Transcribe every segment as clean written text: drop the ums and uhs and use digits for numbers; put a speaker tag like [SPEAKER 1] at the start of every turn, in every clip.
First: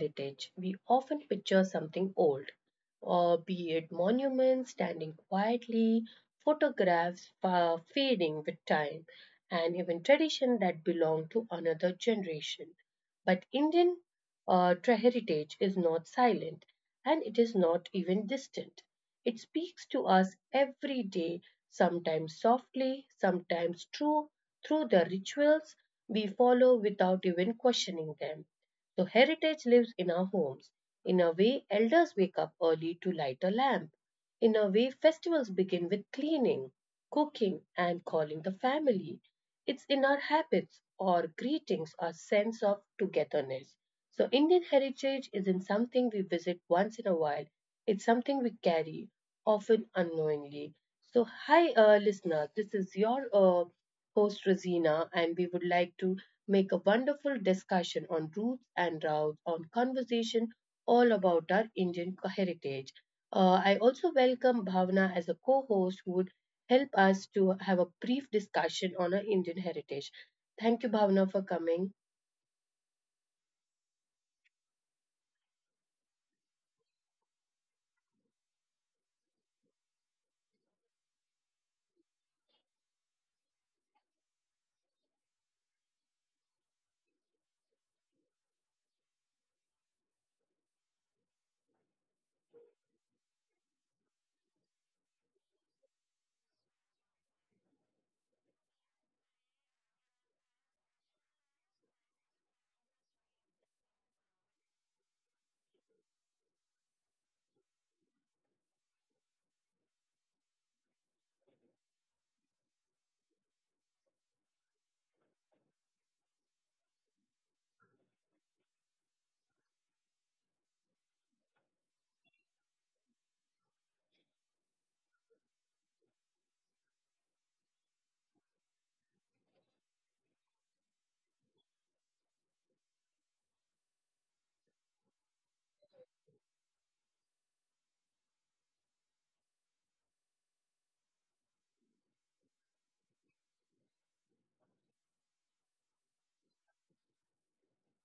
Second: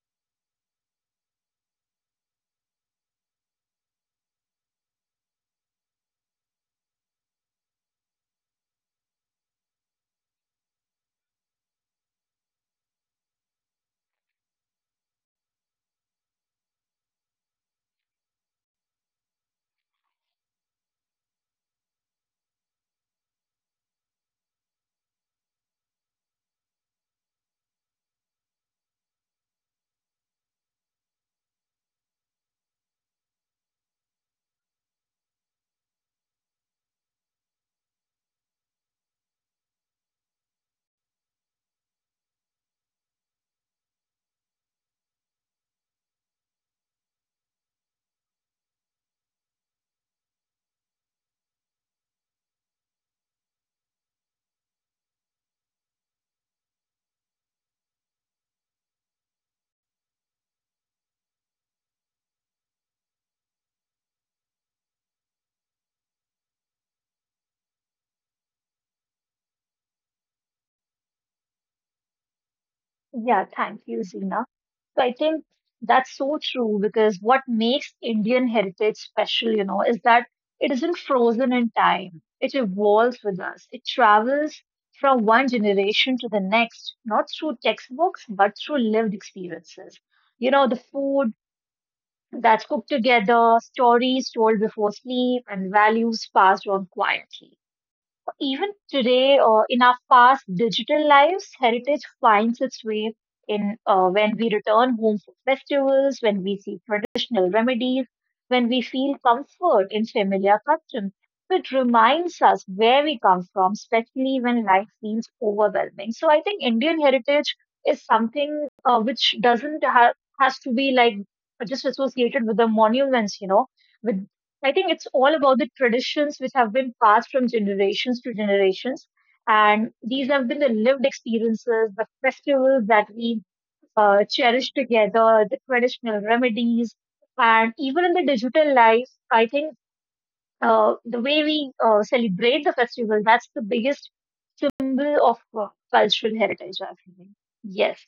[SPEAKER 1] heritage, we often picture something old, be it monuments standing quietly, photographs fading with time, and even tradition that belong to another generation. But Indian heritage is not silent and it is not even distant. It speaks to us every day, sometimes softly, sometimes true, through the rituals we follow without even questioning them. So heritage lives in our homes. In a way, elders wake up early to light a lamp. In a way, festivals begin with cleaning, cooking, and calling the family. It's in our habits, our greetings, our sense of togetherness. So, Indian heritage isn't something we visit once in a while, it's something we carry, often unknowingly. So, hi, listener, this is your host, Rosina, and we would like to make a wonderful discussion on roots and routes, on conversation all about our Indian heritage. I also welcome Bhavna as a co-host who would help us to have a brief discussion on our Indian heritage. Thank you, Bhavna, for coming.
[SPEAKER 2] Yeah, thank you, Zina. So I think that's so true because what makes Indian heritage special, is that it isn't frozen in time. It evolves with us. It travels from one generation to the next, not through textbooks, but through lived experiences. You know, the food that's cooked together, stories told before sleep, and values passed on quietly. Even today, or in our fast digital lives, heritage finds its way in when we return home for festivals, when we see traditional remedies, when we feel comfort in familiar customs. So it reminds us where we come from, especially when life feels overwhelming. So I think Indian heritage is something which doesn't ha- has to be like just associated with the monuments, you know, with I think it's all about the traditions which have been passed from generations to generations. And these have been the lived experiences, the festivals that we cherish together, the traditional remedies. And even in the digital life, I think the way we celebrate the festival, that's the biggest symbol of cultural heritage, I think. Yes.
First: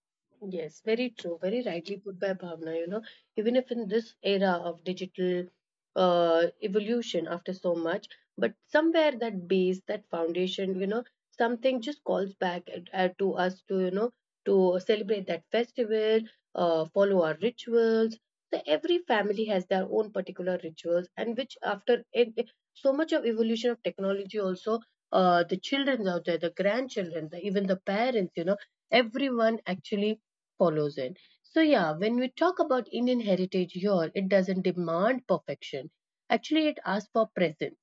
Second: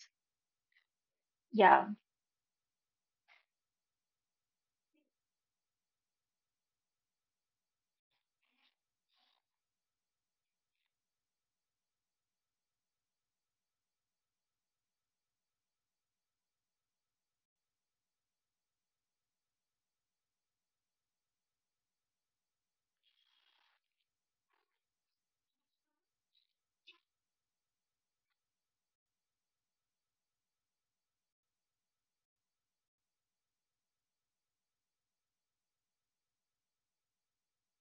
[SPEAKER 1] Yes, very true. Very
[SPEAKER 2] Yeah.
[SPEAKER 1] rightly put by Bhavna. You know, even if in this era of digital evolution after so much, but somewhere that base, that foundation, you know, something just calls back to us to, you know, to celebrate that festival, follow our rituals. So every family has their own particular rituals, and which after so much of evolution of technology, also the children out there, the grandchildren, the, even the parents, you know, everyone actually follows it. So, yeah, when we talk about Indian heritage here, it doesn't demand perfection. Actually, it asks for presence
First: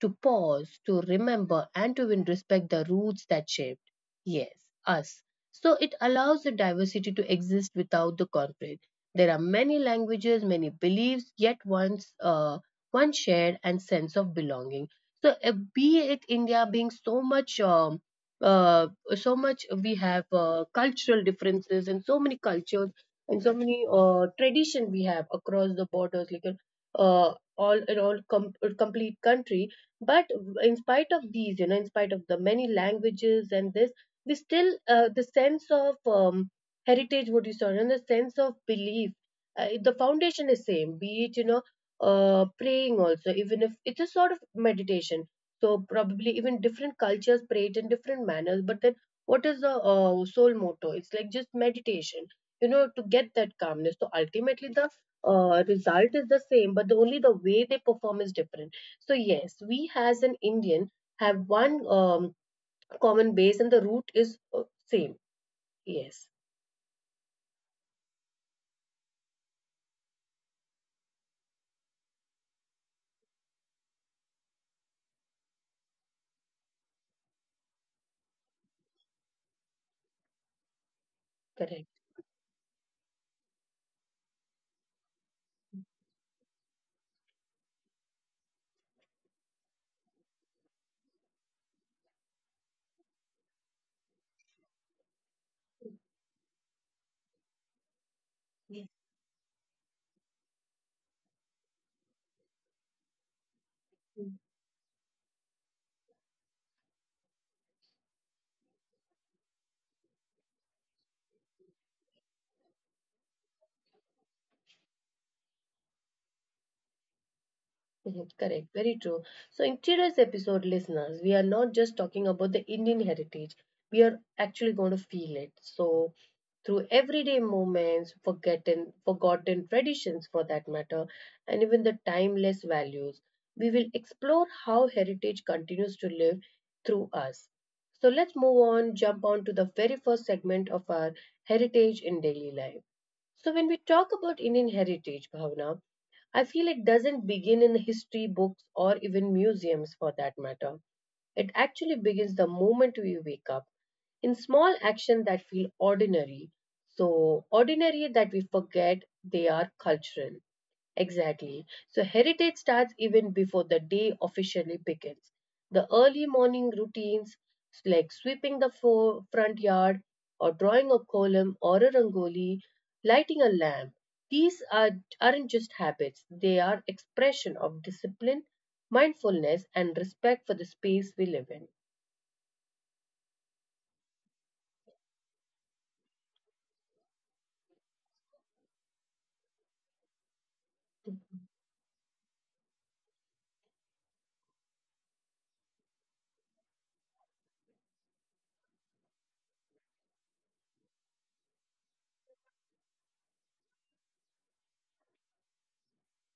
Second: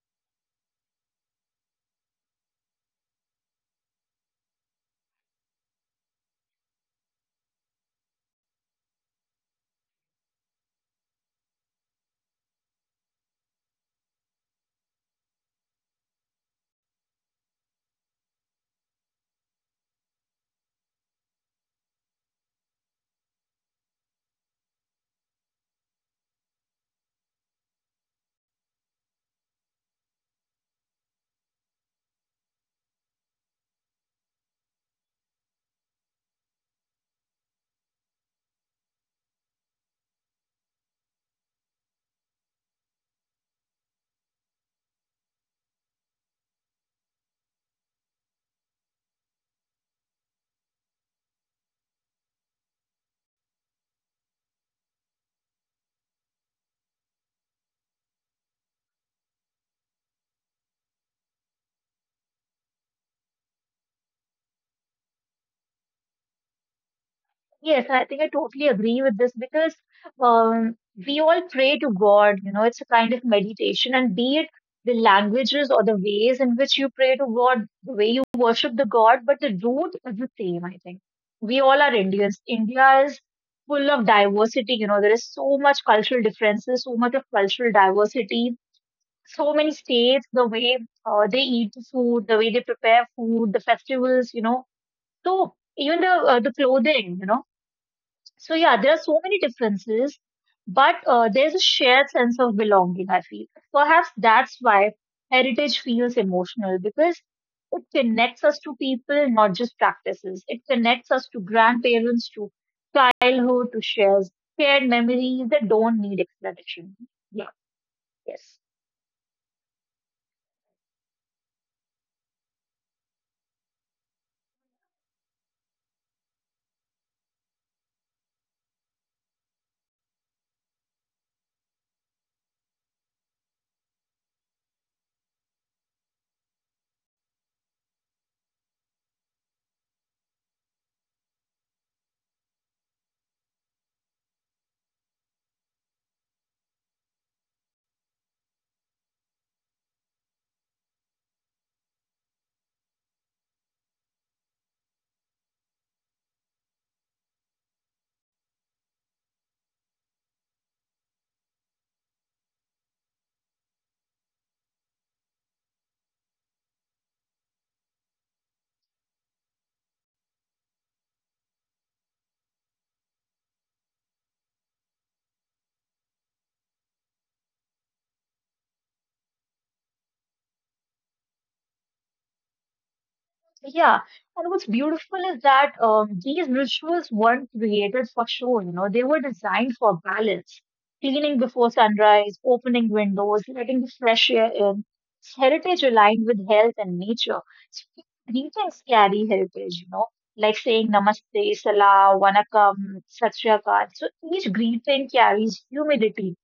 [SPEAKER 1] to pause, to remember, and to even respect the roots that shaped, yes, us. So it allows the diversity to exist without the conflict. There are many languages, many beliefs, yet once one shared and sense of belonging. So be it India being so much, uh, so much we have cultural differences and so many cultures and so many tradition we have across the borders, like all in all, complete country, but in spite of these, you know, in spite of the many languages and this, we still the sense of heritage what you saw and the sense of belief, the foundation is same, be it, you know, praying also, even if it's a sort of meditation. So probably even different cultures pray it in different manners, but then what is the soul motto? It's like just meditation, you know, to get that calmness. So ultimately the result is the same, but the only the way they perform is different. So yes, we as an Indian have one common base and the root is same. Yes,
[SPEAKER 2] Yes, I think I totally agree with this because um, we all pray to God, you know, it's a kind of meditation, and be it the languages or the ways in which you pray to God, the way you worship the God, but the root is the same, I think. We all are
[SPEAKER 1] correct.
[SPEAKER 2] Indians. India is full of diversity, you know, there is so much cultural differences, so much of cultural diversity, so many states, the way they eat the food, the way they prepare food, the festivals, you know. So even the clothing, you know, so yeah, there
[SPEAKER 1] Yes.
[SPEAKER 2] are so many differences, but there's a shared sense of belonging, I feel. Perhaps that's why heritage feels emotional because it connects us to people, not just practices. It connects us to grandparents, to childhood, to shared memories that don't need explanation. Yeah,
[SPEAKER 1] Mhm,
[SPEAKER 2] yes.
[SPEAKER 1] correct, very true. So, in today's episode, listeners, we are not just talking about the Indian heritage, we are actually going to feel it. So, through everyday moments, forgotten traditions for that matter, and even the timeless values, we will explore how heritage continues to live through us. So, let's move on, jump on to the very first segment of our heritage in daily life. So, when we talk about Indian heritage, Bhavna, I feel it doesn't begin in history books or even museums for that matter. It actually begins the moment we wake up in small actions that feel ordinary. So ordinary that we forget they are cultural. Exactly. So heritage starts even before the day officially begins. The early morning routines like sweeping the front yard or drawing a column or a rangoli, lighting a lamp. These are, aren't just habits, they are expression of discipline, mindfulness and respect for the space we live in.
[SPEAKER 2] Yeah, and what's beautiful is that these rituals weren't created for show, you know, they were designed for balance. Cleaning before sunrise, opening windows, letting the fresh air in. It's heritage aligned with health and nature. Sp- Greetings carry heritage, you know, like saying namaste, salam, vanakkam, satyakal. So each greeting carries humidity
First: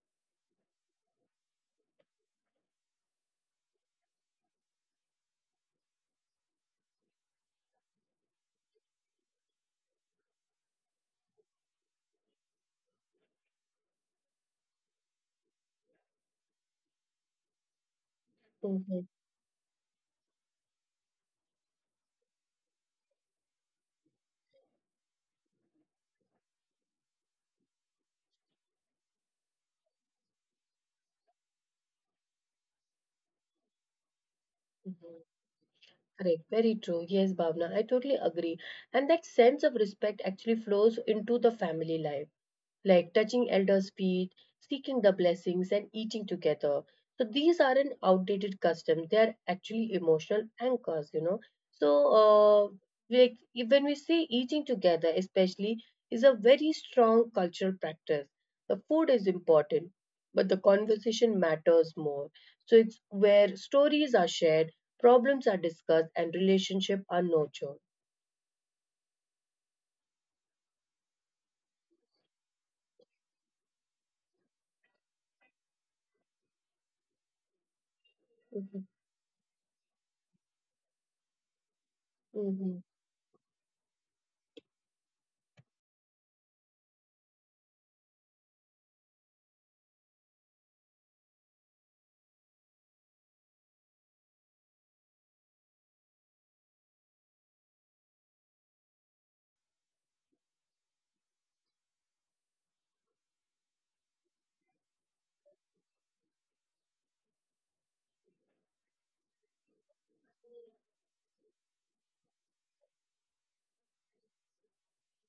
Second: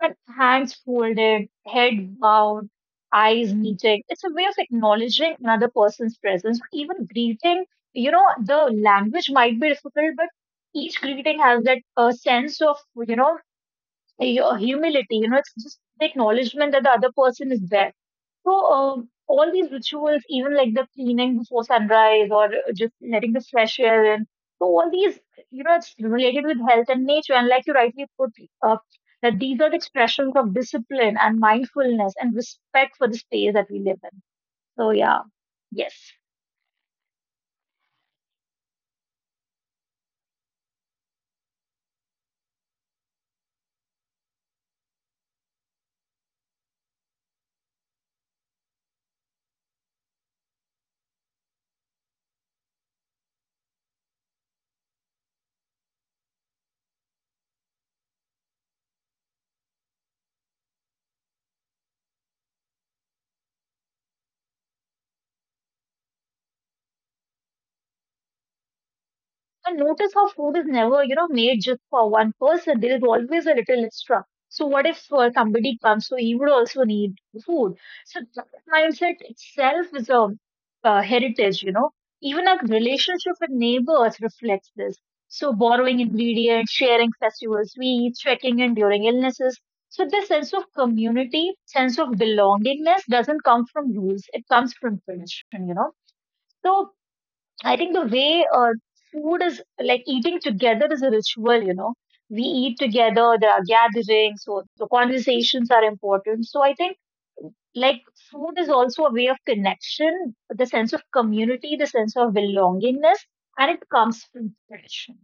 [SPEAKER 2] but hands folded, head bowed, eyes meeting. It's a way of acknowledging another person's presence. Even greeting, you know, the language might be difficult, but each greeting has that sense of, you know, your humility, you know, it's just the acknowledgement that the other person is there. So,
[SPEAKER 1] Mhm,
[SPEAKER 2] all these rituals, even like the cleaning before sunrise or just letting the fresh air in, so all these, you know, it's related with health and nature. And like you rightly put up, that these are the expressions of discipline and mindfulness and respect for the space that we live in. So,
[SPEAKER 1] mhm.
[SPEAKER 2] yeah, yes.
[SPEAKER 1] Correct, very true. Yes, Bhavna, I totally agree. And that sense of respect actually flows into the family life like touching elders' feet, seeking the blessings, and eating together. So these aren't outdated customs; they are actually emotional anchors, you know. So like when we say eating together, especially, is a very strong cultural practice. The food is important, but the conversation matters more. So it's where stories are shared, problems are discussed, and relationships are nurtured.
[SPEAKER 2] And notice how food is never, you know, made just for one person. There is always a little extra. So what if somebody comes, so he would also need food. So that
[SPEAKER 1] Mhm.
[SPEAKER 2] mindset itself is a heritage, you know. Even our
[SPEAKER 1] Mhm.
[SPEAKER 2] relationship with neighbors reflects this. So borrowing ingredients, sharing festival sweets, checking in during illnesses. So this sense of community, sense of belongingness doesn't come from rules. It comes from tradition, you know. So I think the way food is like eating together is a ritual, you know. We eat together, there are gatherings, so the conversations are important. So I think like food is also a way of connection, the sense of community, the sense of belongingness, and it comes from tradition.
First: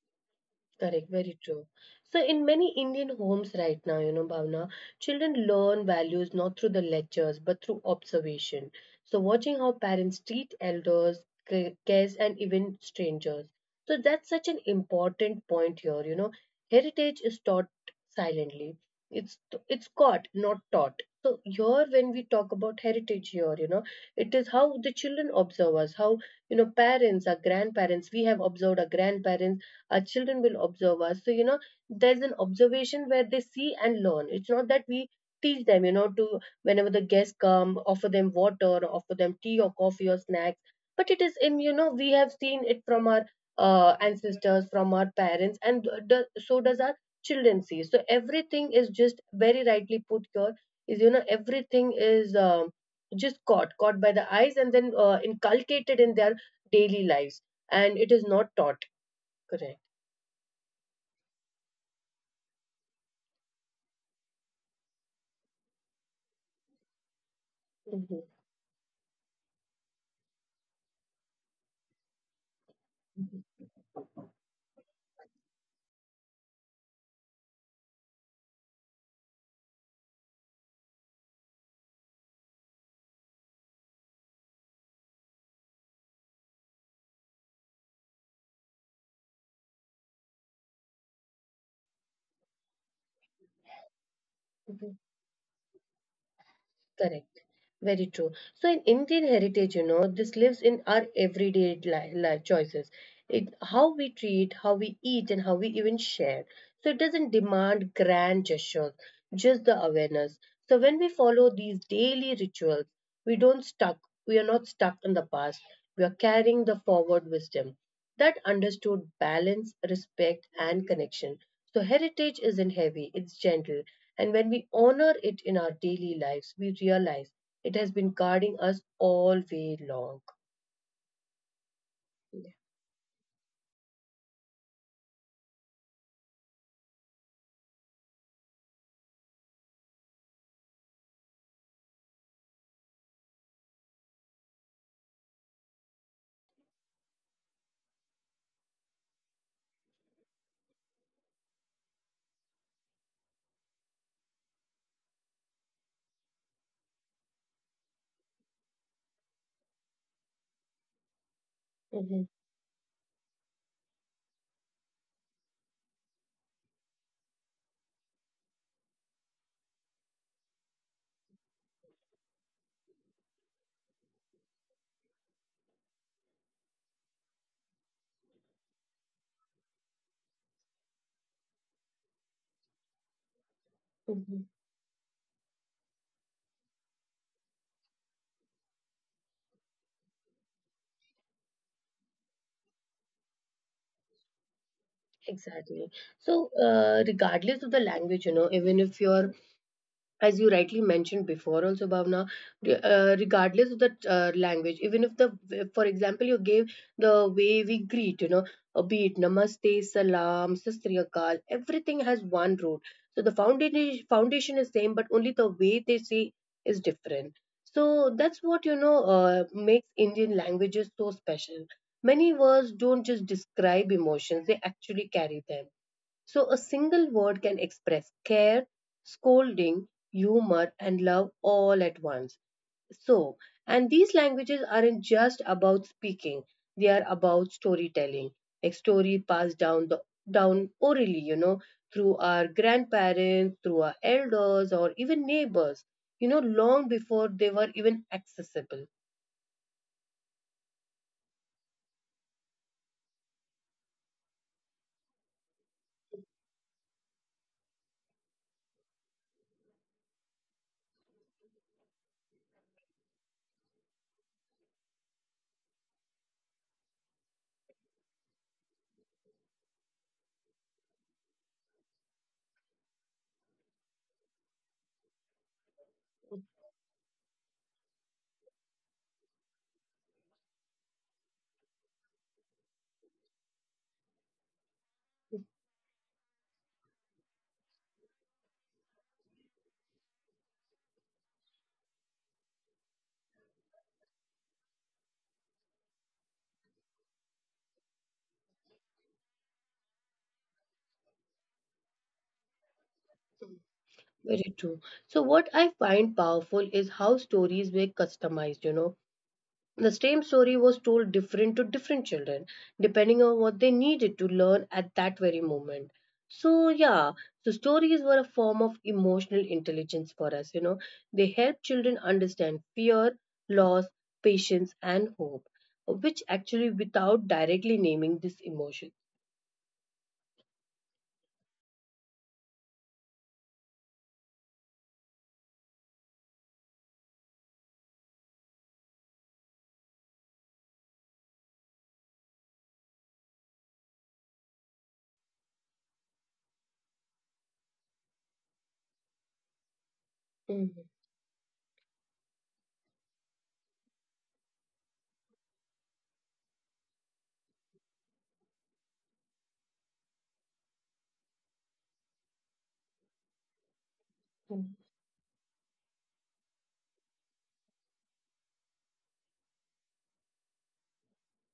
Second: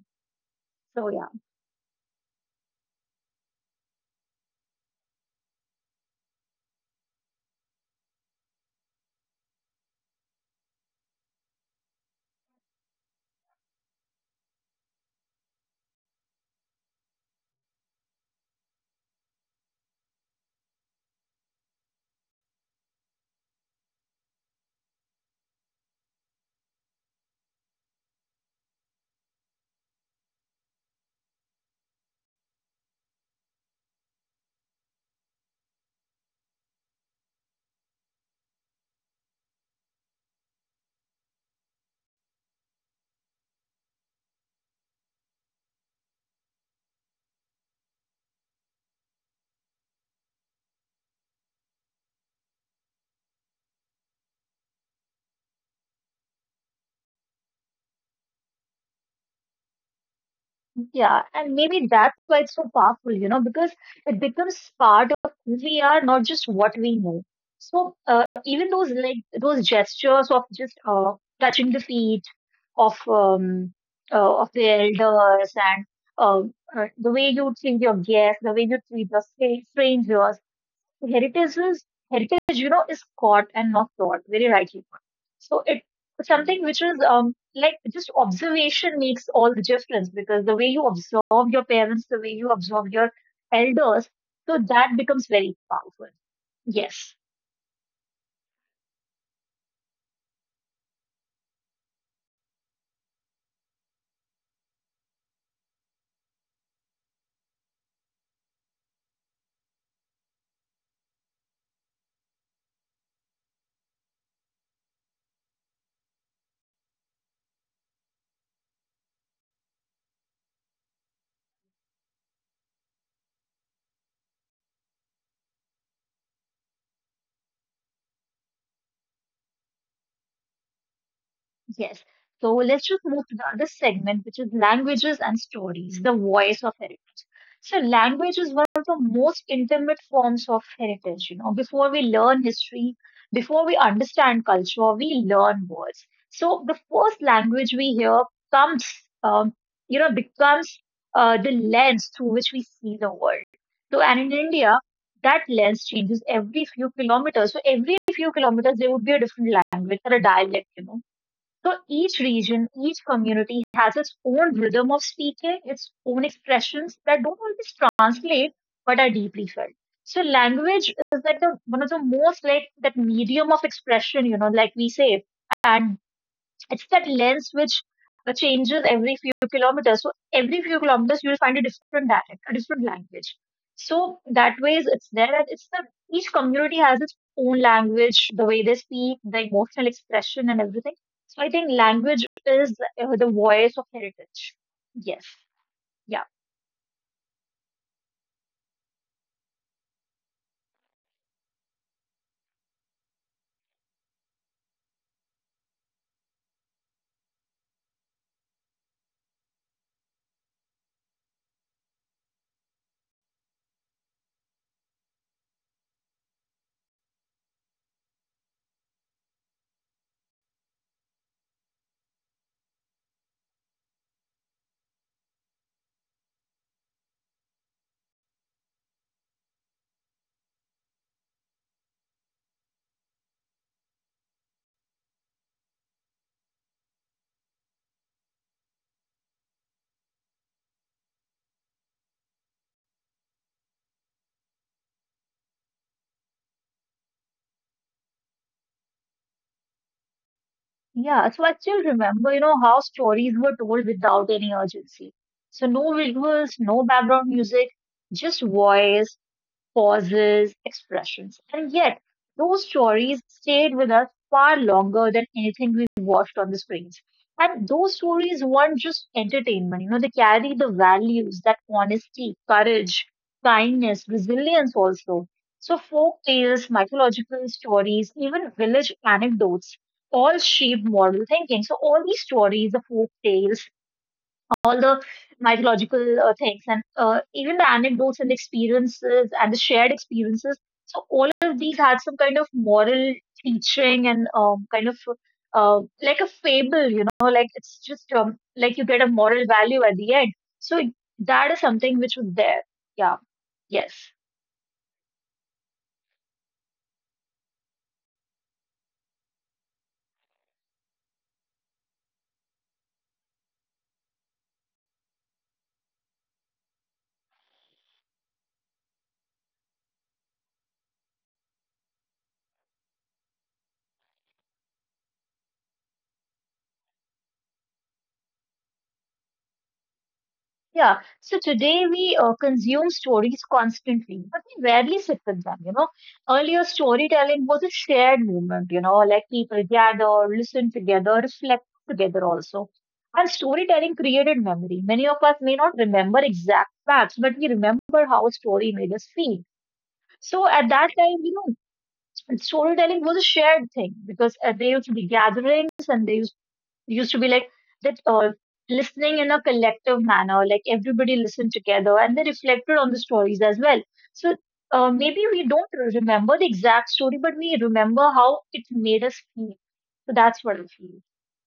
[SPEAKER 2] So
[SPEAKER 1] Correct,
[SPEAKER 2] yeah.
[SPEAKER 1] very true. So, in many Indian homes right now, you know, Bhavna, children learn values not through the lectures but through observation. So, watching how parents treat elders, guests, and even strangers. So, that's such an important point here. You know, heritage is taught silently. It's it's caught, not taught. So here, when we talk about heritage here, you know, it is how the children observe us, how, you know, parents, our grandparents. We have observed our grandparents, our children will observe us, so you know, there's an observation where they see and learn. It's not that we teach them, you know, to, whenever the guests come, offer them water, offer them tea or coffee or snacks, but it is in, you know, we have seen it from our ancestors, from our parents, and do, so does our children see. So everything is just very rightly put here is, you know, everything is just caught by the eyes and then inculcated in their daily lives, and it is not taught. Correct.
[SPEAKER 2] Yeah, and maybe that's why it's so powerful, you know, because it becomes part of who we are, not just what we know. So
[SPEAKER 1] Uhum,
[SPEAKER 2] even those like those gestures of just touching the feet of
[SPEAKER 1] uhum,
[SPEAKER 2] the elders and the way you treat your guests, the way you treat the strangers, heritage is heritage, you know, is caught and not taught, very rightly put. So it something which is um, like just observation makes all the difference because the way you observe your parents, the way you observe your elders, so
[SPEAKER 1] uhum.
[SPEAKER 2] that becomes very powerful.
[SPEAKER 1] Tá,
[SPEAKER 2] Yes.
[SPEAKER 1] né? Very true. So in Indian heritage, you know, this lives in our everyday choices. It, how we treat, how we eat, and how we even share. So it doesn't demand grand gestures, just the awareness. So when we follow these daily rituals, we don't stuck. We are not stuck in the past. We are carrying the forward wisdom that understood balance, respect, and connection. So heritage isn't heavy; it's gentle. And when we honor it in our daily lives, we realize it has been guarding us all way long.
[SPEAKER 2] Yes.
[SPEAKER 1] Yeah.
[SPEAKER 2] So let's just move to the other segment, which is languages and stories, the voice of heritage. So language is one of the most intimate forms of heritage. You know, before we learn history, before we understand culture, we learn words. So the first language we hear comes, um, becomes the lens through which we see the world. So and in India, that lens changes every few kilometers. So every few kilometers, there would be a different language or a dialect. You know, so
[SPEAKER 1] Mhm.
[SPEAKER 2] each region, each community has its own rhythm of speaking, its own expressions that don't always translate but are deeply felt. So language is like the one of the most like that medium of expression, you know, like we say. And it's that lens which changes every few kilometers. So every few kilometers, you will find a different dialect, a different language. So
[SPEAKER 1] Mhm.
[SPEAKER 2] that way, it's there, and it's the each community has its own language, the way they speak, the emotional expression, and everything. So I think language is the voice of heritage. Yes.
[SPEAKER 1] Exactly.
[SPEAKER 2] Yeah.
[SPEAKER 1] So, regardless of the language, you know, even if your, as you rightly mentioned before also, Bhavna, regardless of the language, even if the, for example, you gave the way we greet, you know, be it namaste, salam, sastriyakal, everything has one root. So the foundation is same, but only the way they say is different. So that's what, you know, makes Indian languages so special. Many words don't just describe emotions, they actually carry them. So a single word can express care, scolding, humor, and love all at once. So, and these languages aren't just about speaking, they are about storytelling. A story passed down orally, you know, through our grandparents, through our elders, or even neighbors, you know, long before they were even accessible.
[SPEAKER 2] Yeah. So I still remember, you know, how stories were told without any urgency. So no visuals, no background music, just voice, pauses, expressions. And yet, those stories stayed with us far longer than anything we watched on the screens. And those stories weren't just entertainment, you know, they carry the values that honesty, courage, kindness, resilience also. So, folk tales, mythological stories, even village anecdotes all shaped moral thinking. So, all these stories, the folk tales, all the mythological things and even the anecdotes and experiences and the shared experiences. So all of these had some kind of moral teaching and kind of like a fable, you know, like it's just like you get a moral value at the end. So that is something which was there. Yeah. Yes.
[SPEAKER 1] Very true. So, what I find powerful is how stories were customized, you know. The same story was told different to different children, depending on what they needed to learn at that very moment. So, yeah, so stories were a form of emotional intelligence for us, you know. They help children understand fear, loss, patience, and hope, which actually without directly naming these emotions.
[SPEAKER 2] Yeah, so today we consume stories constantly, but we rarely sit with them, you know. Earlier, storytelling was a shared movement, you know, like people gather, listen together, reflect together also. And storytelling created memory. Many of us may not remember exact facts, but we remember how a story made us feel. So at
[SPEAKER 1] Mhm.
[SPEAKER 2] that time, you know, storytelling was a shared thing because there used to be gatherings and there used to be like that listening in a collective manner, like everybody listened together and they reflected on the stories as well. So maybe we don't remember the exact story, but we remember how it made us feel. So that's what I feel.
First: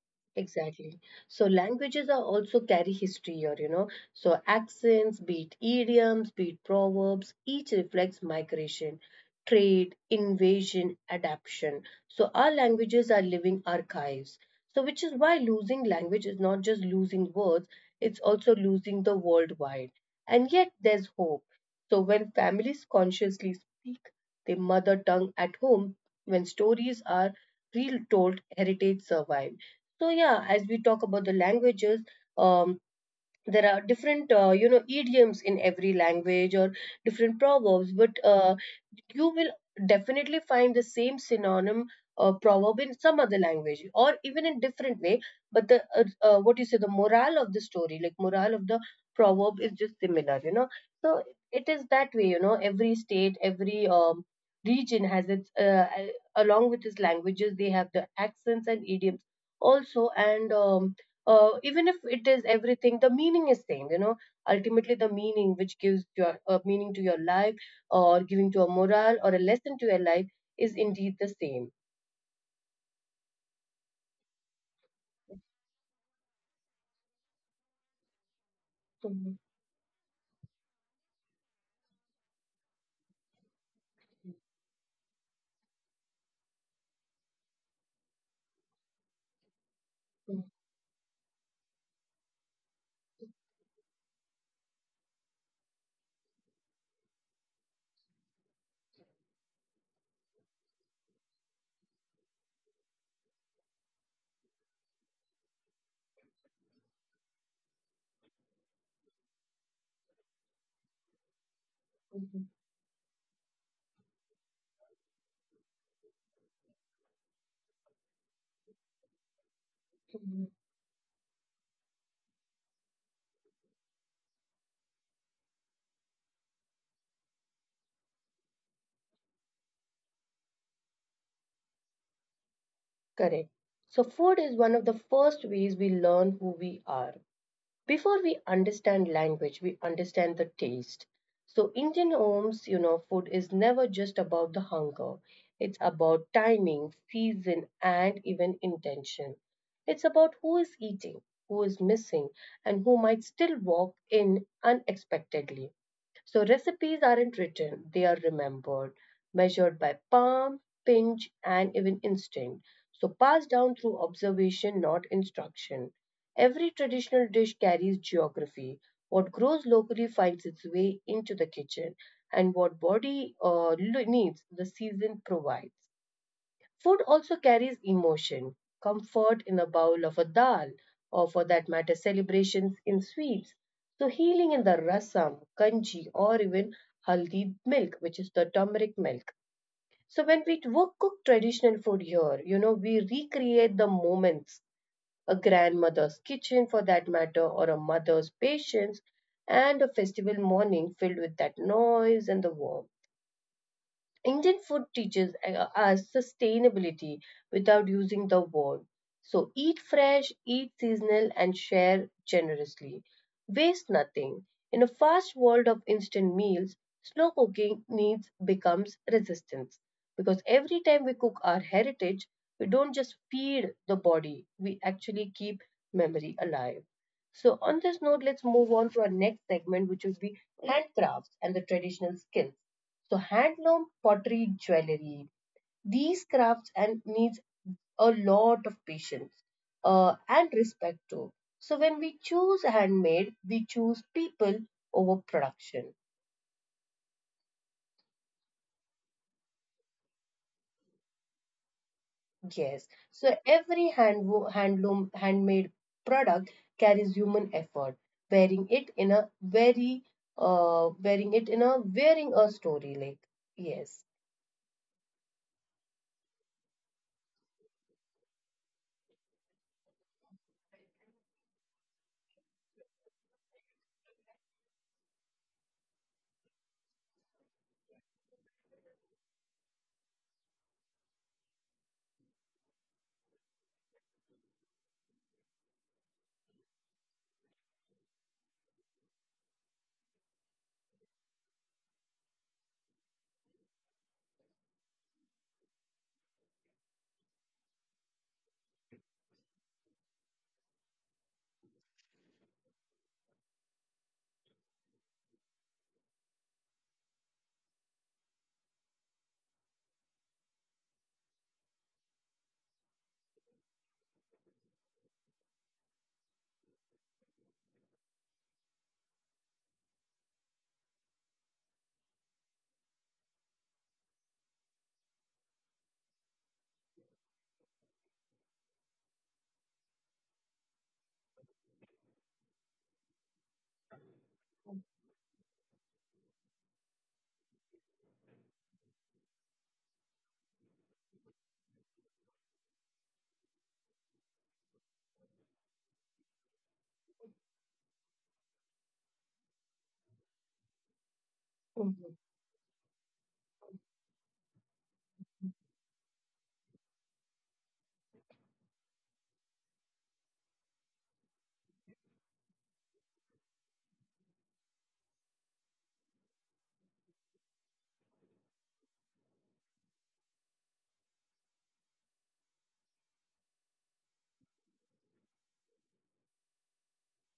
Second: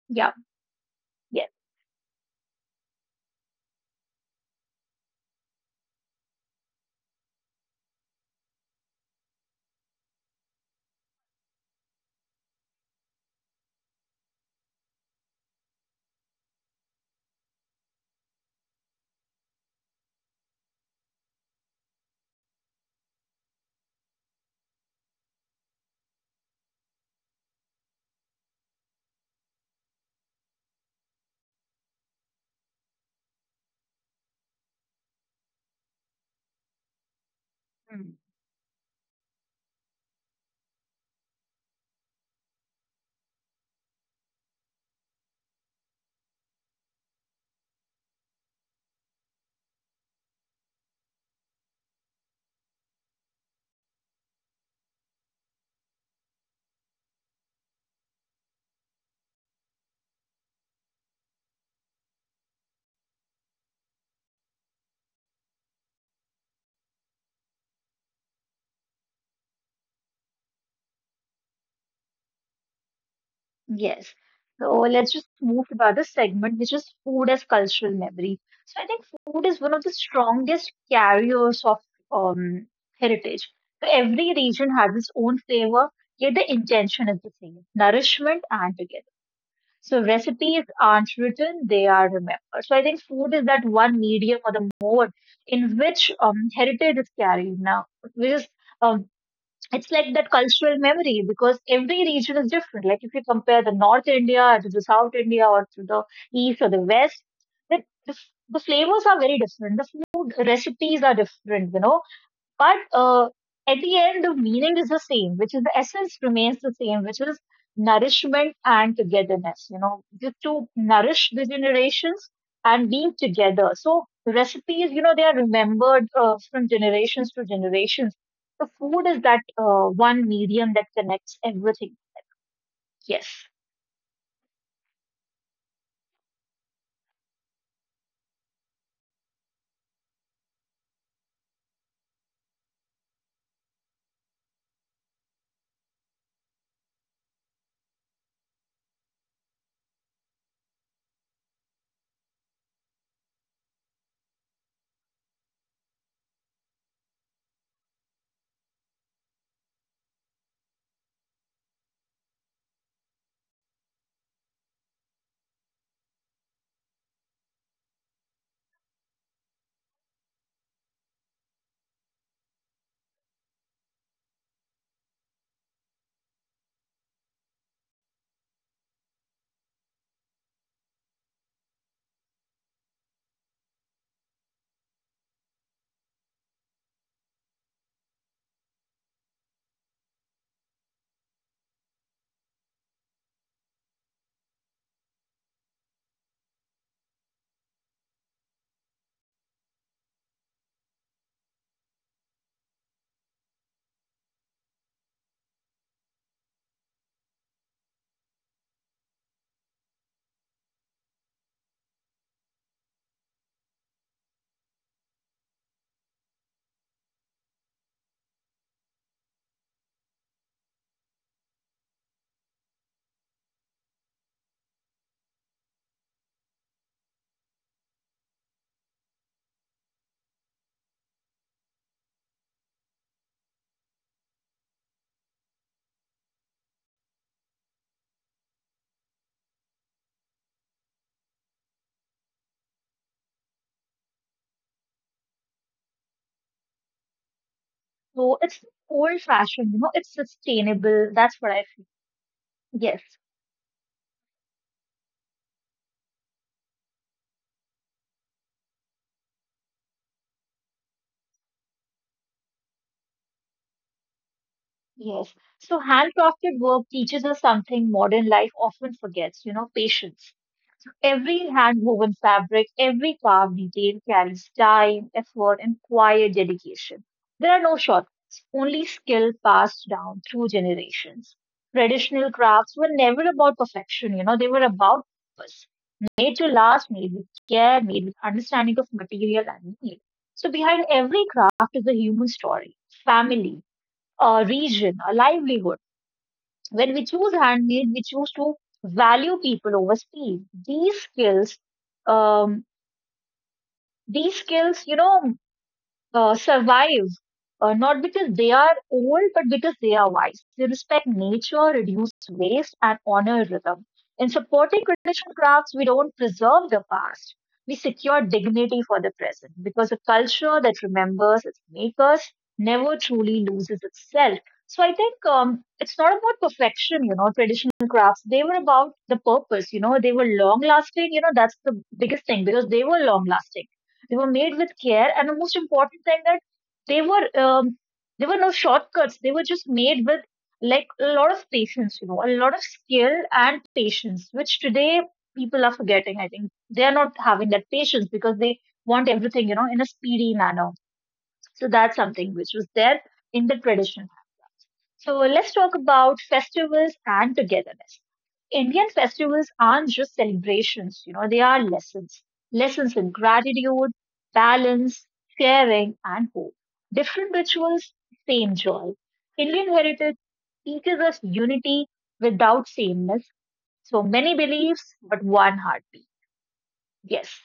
[SPEAKER 2] Yeah,
[SPEAKER 1] Exactly. So
[SPEAKER 2] yes.
[SPEAKER 1] languages are also carry history, or you know, so accents, be it idioms, be it proverbs, each reflects migration, trade, invasion, adaptation. So our languages are living archives. So which is why losing language is not just losing words, it's also losing the worldwide. And yet there's hope. So when families consciously speak their mother tongue at home, when stories are retold, heritage survive. So yeah, as we talk about the languages, um, there are different you know idioms in every language or different proverbs. But you will definitely find the same synonym or proverb in some other language or even in different way, but the what you say, the morale of the story, like morale of the proverb is just similar, you know. So it is that way, you know, every state, every region has its along with its languages, they have the accents and idioms also, and even if it is everything, the meaning is same, you know, ultimately the meaning which gives your meaning to your life or giving to a moral or a lesson to your life is indeed the same.
[SPEAKER 2] Yes. So let's just move to the other segment, which is food as cultural memory. So I think food is one of the strongest carriers of um, heritage. So every region has its own flavor, yet the intention is the same, nourishment and together. So recipes aren't written, they are remembered. So I think food is that one medium or the mode in which heritage is carried now, which is um, it's like that cultural memory because every region is different. Like if you compare the North India to the South India or to the East or the West, then the flavors are very different. The food recipes are different, you know, but at the end, the meaning is the same, which is the essence remains the same, which is nourishment and togetherness, you know, just to nourish the generations and being together. So recipes, you know, they are remembered from generations to generations. The food is that one medium that connects everything. Yes.
[SPEAKER 1] Correct. So, food is one of the first ways we learn who we are. Before we understand language, we understand the taste. So, Indian homes, you know, food is never just about the hunger, it's about timing, season, and even intention. It's about who is eating, who is missing, and who might still walk in unexpectedly. So recipes aren't written, they are remembered, measured by palm, pinch, and even instinct. So passed down through observation, not instruction. Every traditional dish carries geography. What grows locally finds its way into the kitchen, and what body needs, the season provides. Food also carries emotion. Comfort in a bowl of a dal, or for that matter, celebrations in sweets. So, healing in the rasam, kanji, or even haldi milk, which is the turmeric milk. So, when we cook traditional food here, you know, we recreate the moments, a grandmother's kitchen, for that matter, or a mother's patience, and a festival morning filled with that noise and the warmth. Indian food teaches us sustainability without using the word. So eat fresh, eat seasonal, and share generously. Waste nothing. In a fast world of instant meals, slow cooking needs becomes resistance, because every time we cook our heritage, we don't just feed the body, we actually keep memory alive. So on this note, let's move on to our next segment, which will be handcrafts and the traditional skills. So handloom, pottery, jewelry, these crafts and needs a lot of patience and respect too. So when we choose handmade, we choose people over production.
[SPEAKER 2] So it's old fashioned, you know, it's sustainable. That's what I feel.
[SPEAKER 1] Yes.
[SPEAKER 2] Yes.
[SPEAKER 1] So every handloom handmade product carries human effort. Wearing it in a very wearing a story, like, yes.
[SPEAKER 2] Yes. So handcrafted work teaches us something modern life often forgets, you know, patience. Every hand-woven fabric, every carved detail carries time, effort, and quiet dedication. There are no shortcuts, only skill passed down through generations. Traditional crafts were never about perfection, you know, they were about purpose. Made to last, made with care, made with understanding of material and need. So behind every craft is a human story, family, a region, a livelihood when we choose handmade, we choose to value people over speed. Um, these skills, you know, survive, not because they are old, but because they are wise. They respect nature, reduce waste, and honor rhythm. In supporting traditional crafts, we don't preserve the past. We secure dignity for the present because a culture that remembers its makers never truly loses itself. So I think it's not about perfection. Traditional crafts. They were about the purpose. They were long lasting. That's the biggest thing because they were made with care, and the most important thing that they were there were no shortcuts. They were just made with like a lot of patience, a lot of skill and patience, which today people are forgetting. I think they are not having that patience because they want everything, in a speedy manner. So that's
[SPEAKER 1] Mhm.
[SPEAKER 2] something which was there in the tradition. So let's talk about festivals and togetherness. Indian festivals aren't just celebrations. They are lessons. Lessons in gratitude, balance, sharing, and hope. Different rituals, same joy. Indian heritage teaches us unity without sameness. So many beliefs, but one heartbeat. Yes.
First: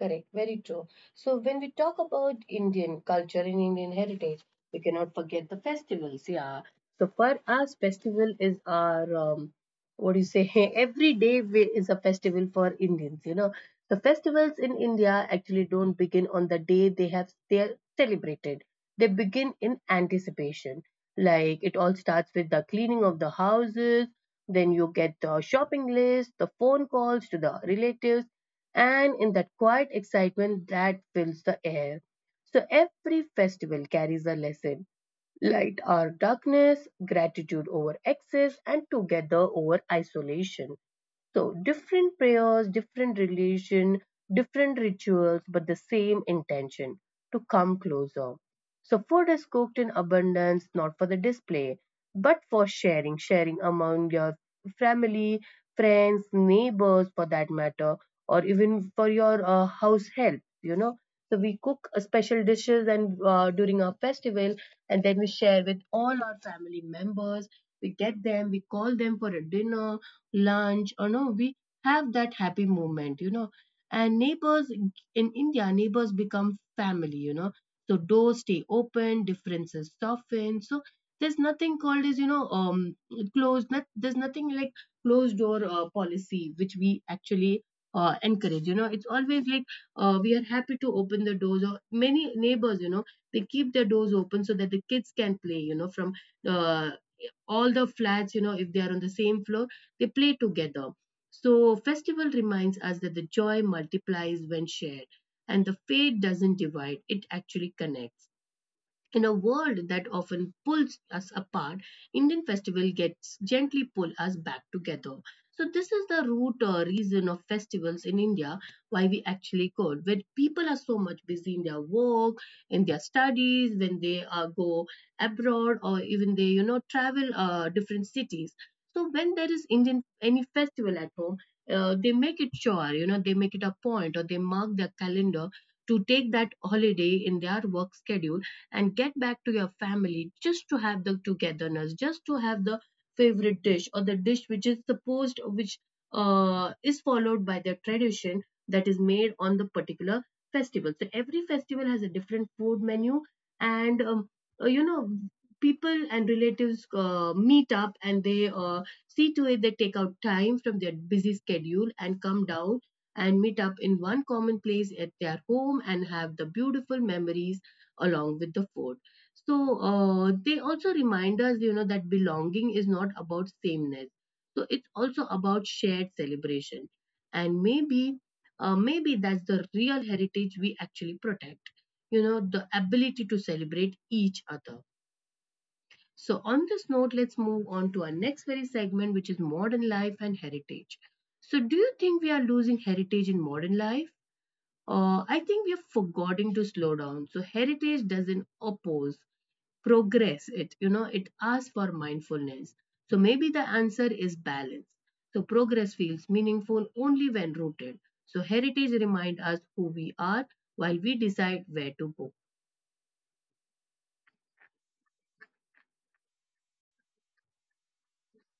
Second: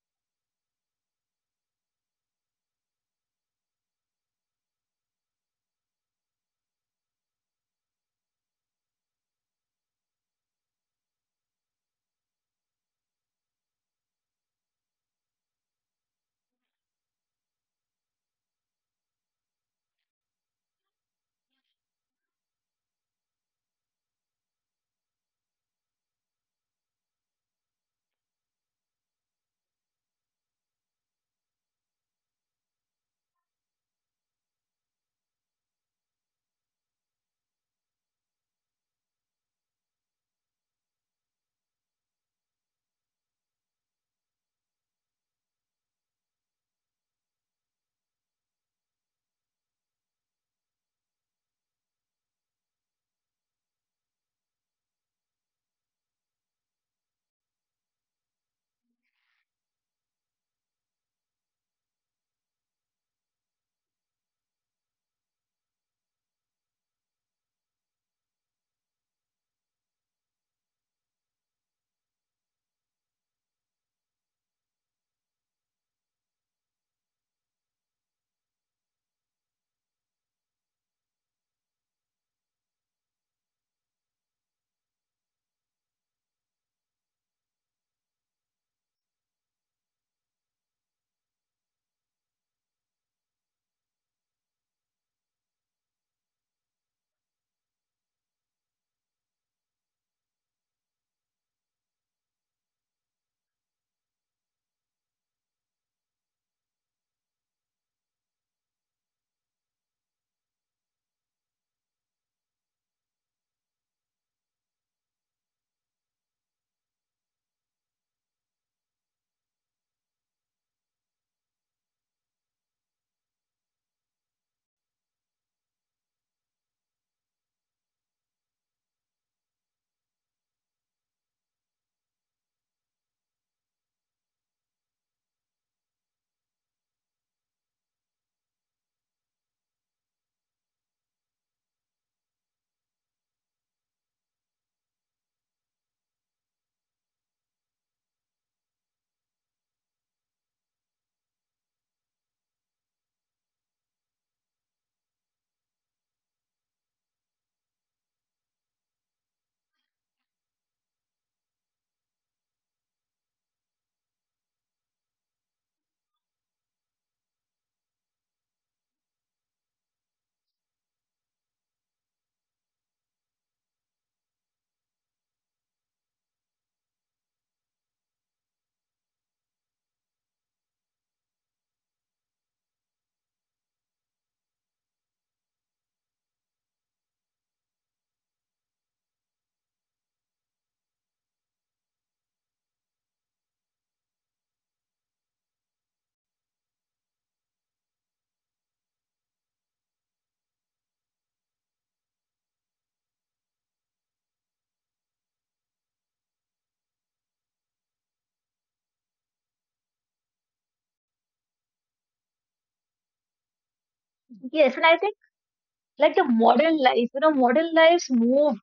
[SPEAKER 1] Correct, very true. So when we talk about Indian culture and Indian heritage, we cannot forget the festivals. Yeah. So for us, festival is our what do you say? Every day is a festival for Indians. You know, the festivals in India actually don't begin on the day they are celebrated. They begin in anticipation. Like it all starts with the cleaning of the houses. Then you get the shopping list, the phone calls to the relatives, and in that quiet excitement that fills the air. So every festival carries a lesson, light or darkness, gratitude over excess, and together over isolation. So different prayers, different religion, different rituals, but the same intention to come closer. So food is cooked in abundance, not for the display, but for sharing, sharing among your family, friends, neighbors for that matter, or even for your house help. So we cook special dishes, and during our festival, and then we share with all our family members. We get them, we call them for a dinner, lunch, or no, we have that happy moment, and neighbors in India, neighbors become family. So doors stay open, differences soften. So there's nothing called as, closed. Not, there's nothing like closed door policy, which we actually encourage, you know. It's always like, we are happy to open the doors. Or many neighbors, they keep their doors open so that the kids can play, from uh, all the flats, if they are on the same floor, they play together. So, festival reminds us that the joy multiplies when shared, and the faith doesn't divide, it actually connects. In a world that often pulls us apart, Indian festival gets gently pull us back together. So this is the root reason of festivals in India, why we actually call when people are so much busy in their work, in their studies, when they go abroad, or even they travel different cities. So when there is Indian any festival at home, they make it sure, they make it a point, or they mark their calendar to take that holiday in their work schedule and get back to your family, just to have the togetherness, just to have the favorite dish, or the dish which is supposed, which is followed by the tradition that is made on the particular festival. So every festival has a different food menu, and uh, you know, people and relatives meet up, and they see to it they take out time from their busy schedule and come down and meet up in one common place at their home and have the beautiful memories along with the food. So they also remind us, that belonging is not about sameness. So it's also about shared celebration. And maybe that's the real heritage we actually protect, the ability to celebrate each other. So, on this note, let's move on to our next very segment, which is modern life and heritage. So, do you think we are losing heritage in modern life? I think we are forgetting to slow down. So, heritage doesn't oppose progress. It you know it asks for mindfulness. So maybe the answer is balance. So progress feels meaningful only when rooted. So heritage remind us who we are while we decide where to go.
[SPEAKER 2] Yes. And I think like the modern life. Modern lives move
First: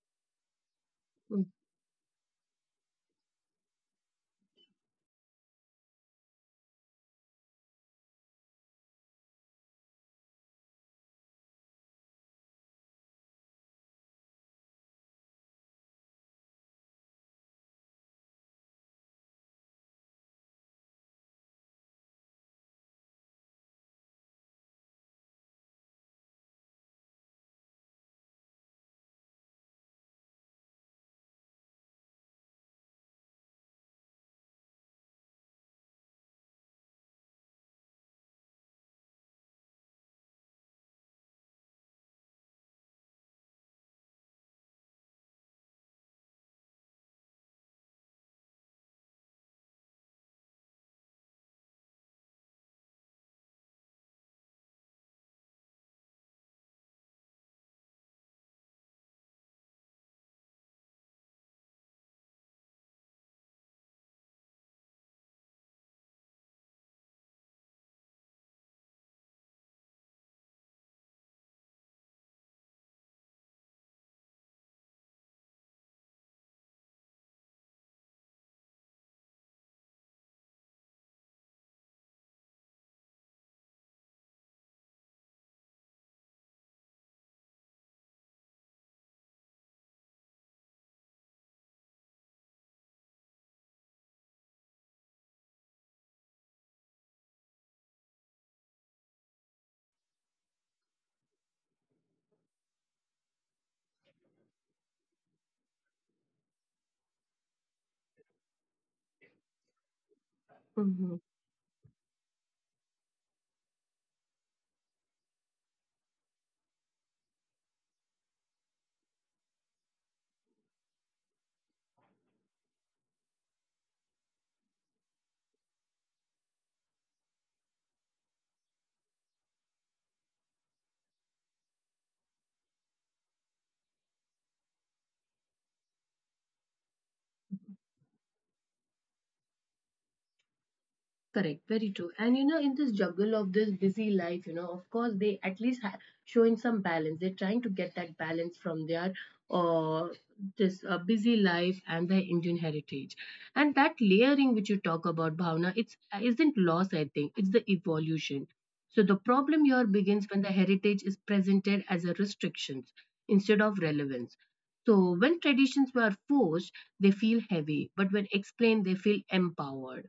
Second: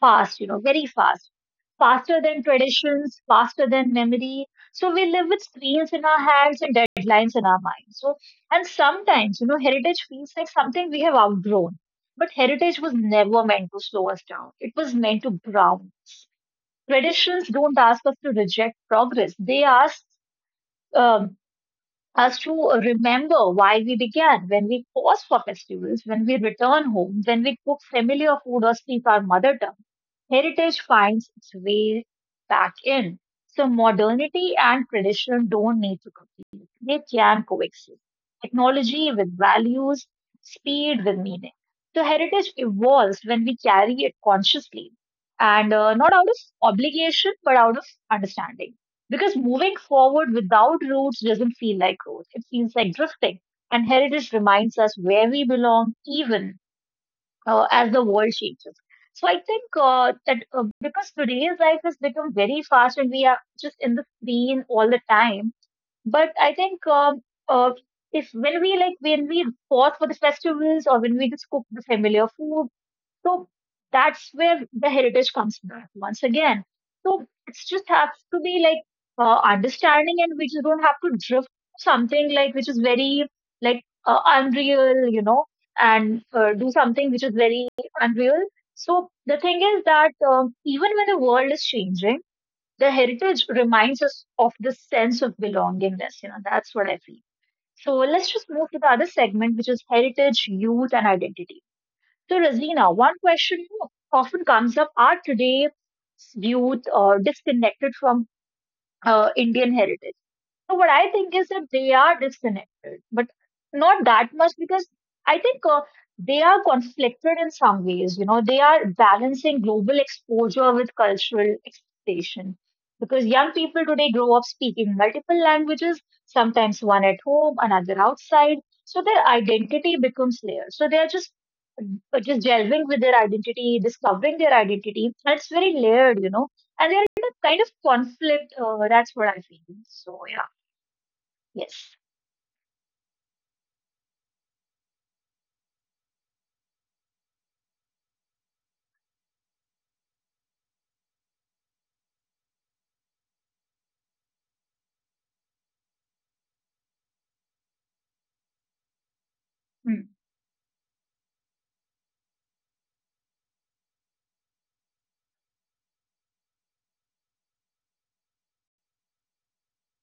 [SPEAKER 2] fast, very fast, faster than traditions, faster than memory. So we live with screens in our hands and deadlines in our minds. And sometimes heritage feels like something we have outgrown. But heritage was never meant to slow us down, it was meant to ground. Traditions don't ask us to reject progress, they ask. um us to remember why we began, when we pause for festivals, when we return home, when we cook familiar food or speak our mother tongue. Heritage finds its way back in. So modernity and tradition don't need to compete. They can coexist. Technology with values, speed with meaning. So heritage evolves when we carry it consciously and not out of obligation, but out of understanding. Because moving forward without roots doesn't feel like growth, it feels like drifting. And heritage reminds us where we belong, even as the world changes. So I think that because today's life has become very fast and we are just in the screen all the time, but I think uh, if when we like when we pause for the festivals or when we just cook the familiar food, so that's where the heritage comes back once again. So it's just have to be like understanding, and we just don't have to drift something like which is very like unreal, and do something which is very unreal. So the thing is that even when the world is changing, the heritage reminds us of the sense of belongingness. You know, that's what I feel. So let's just move to the other segment, which is heritage, youth, and identity. So, Razina, one question you know, often comes up are today viewed or disconnected from Indian heritage? So what I
[SPEAKER 1] Mhm.
[SPEAKER 2] think is that they are disconnected, but not that much because I think they are conflicted in some ways. You know, they are balancing global exposure with cultural expectation because young people today grow up speaking multiple languages, sometimes one at home, another outside. So their identity becomes layered. So they are just delving with their identity, discovering their identity, and it's very layered, you know, and they're in a kind of conflict. That's what I feel. So yeah.
[SPEAKER 1] Correct, very
[SPEAKER 2] Yes.
[SPEAKER 1] true. And in this juggle of this busy life, of course, they at least showing some balance. They're trying to get that balance from their uh, this busy life and their Indian heritage. And that layering which you talk about, Bhavna, it's isn't loss. I think it's the evolution. So the problem here
[SPEAKER 2] Mm.
[SPEAKER 1] begins when the heritage is presented as a restrictions instead of relevance. So when traditions were forced, they feel heavy, but when explained, they feel empowered.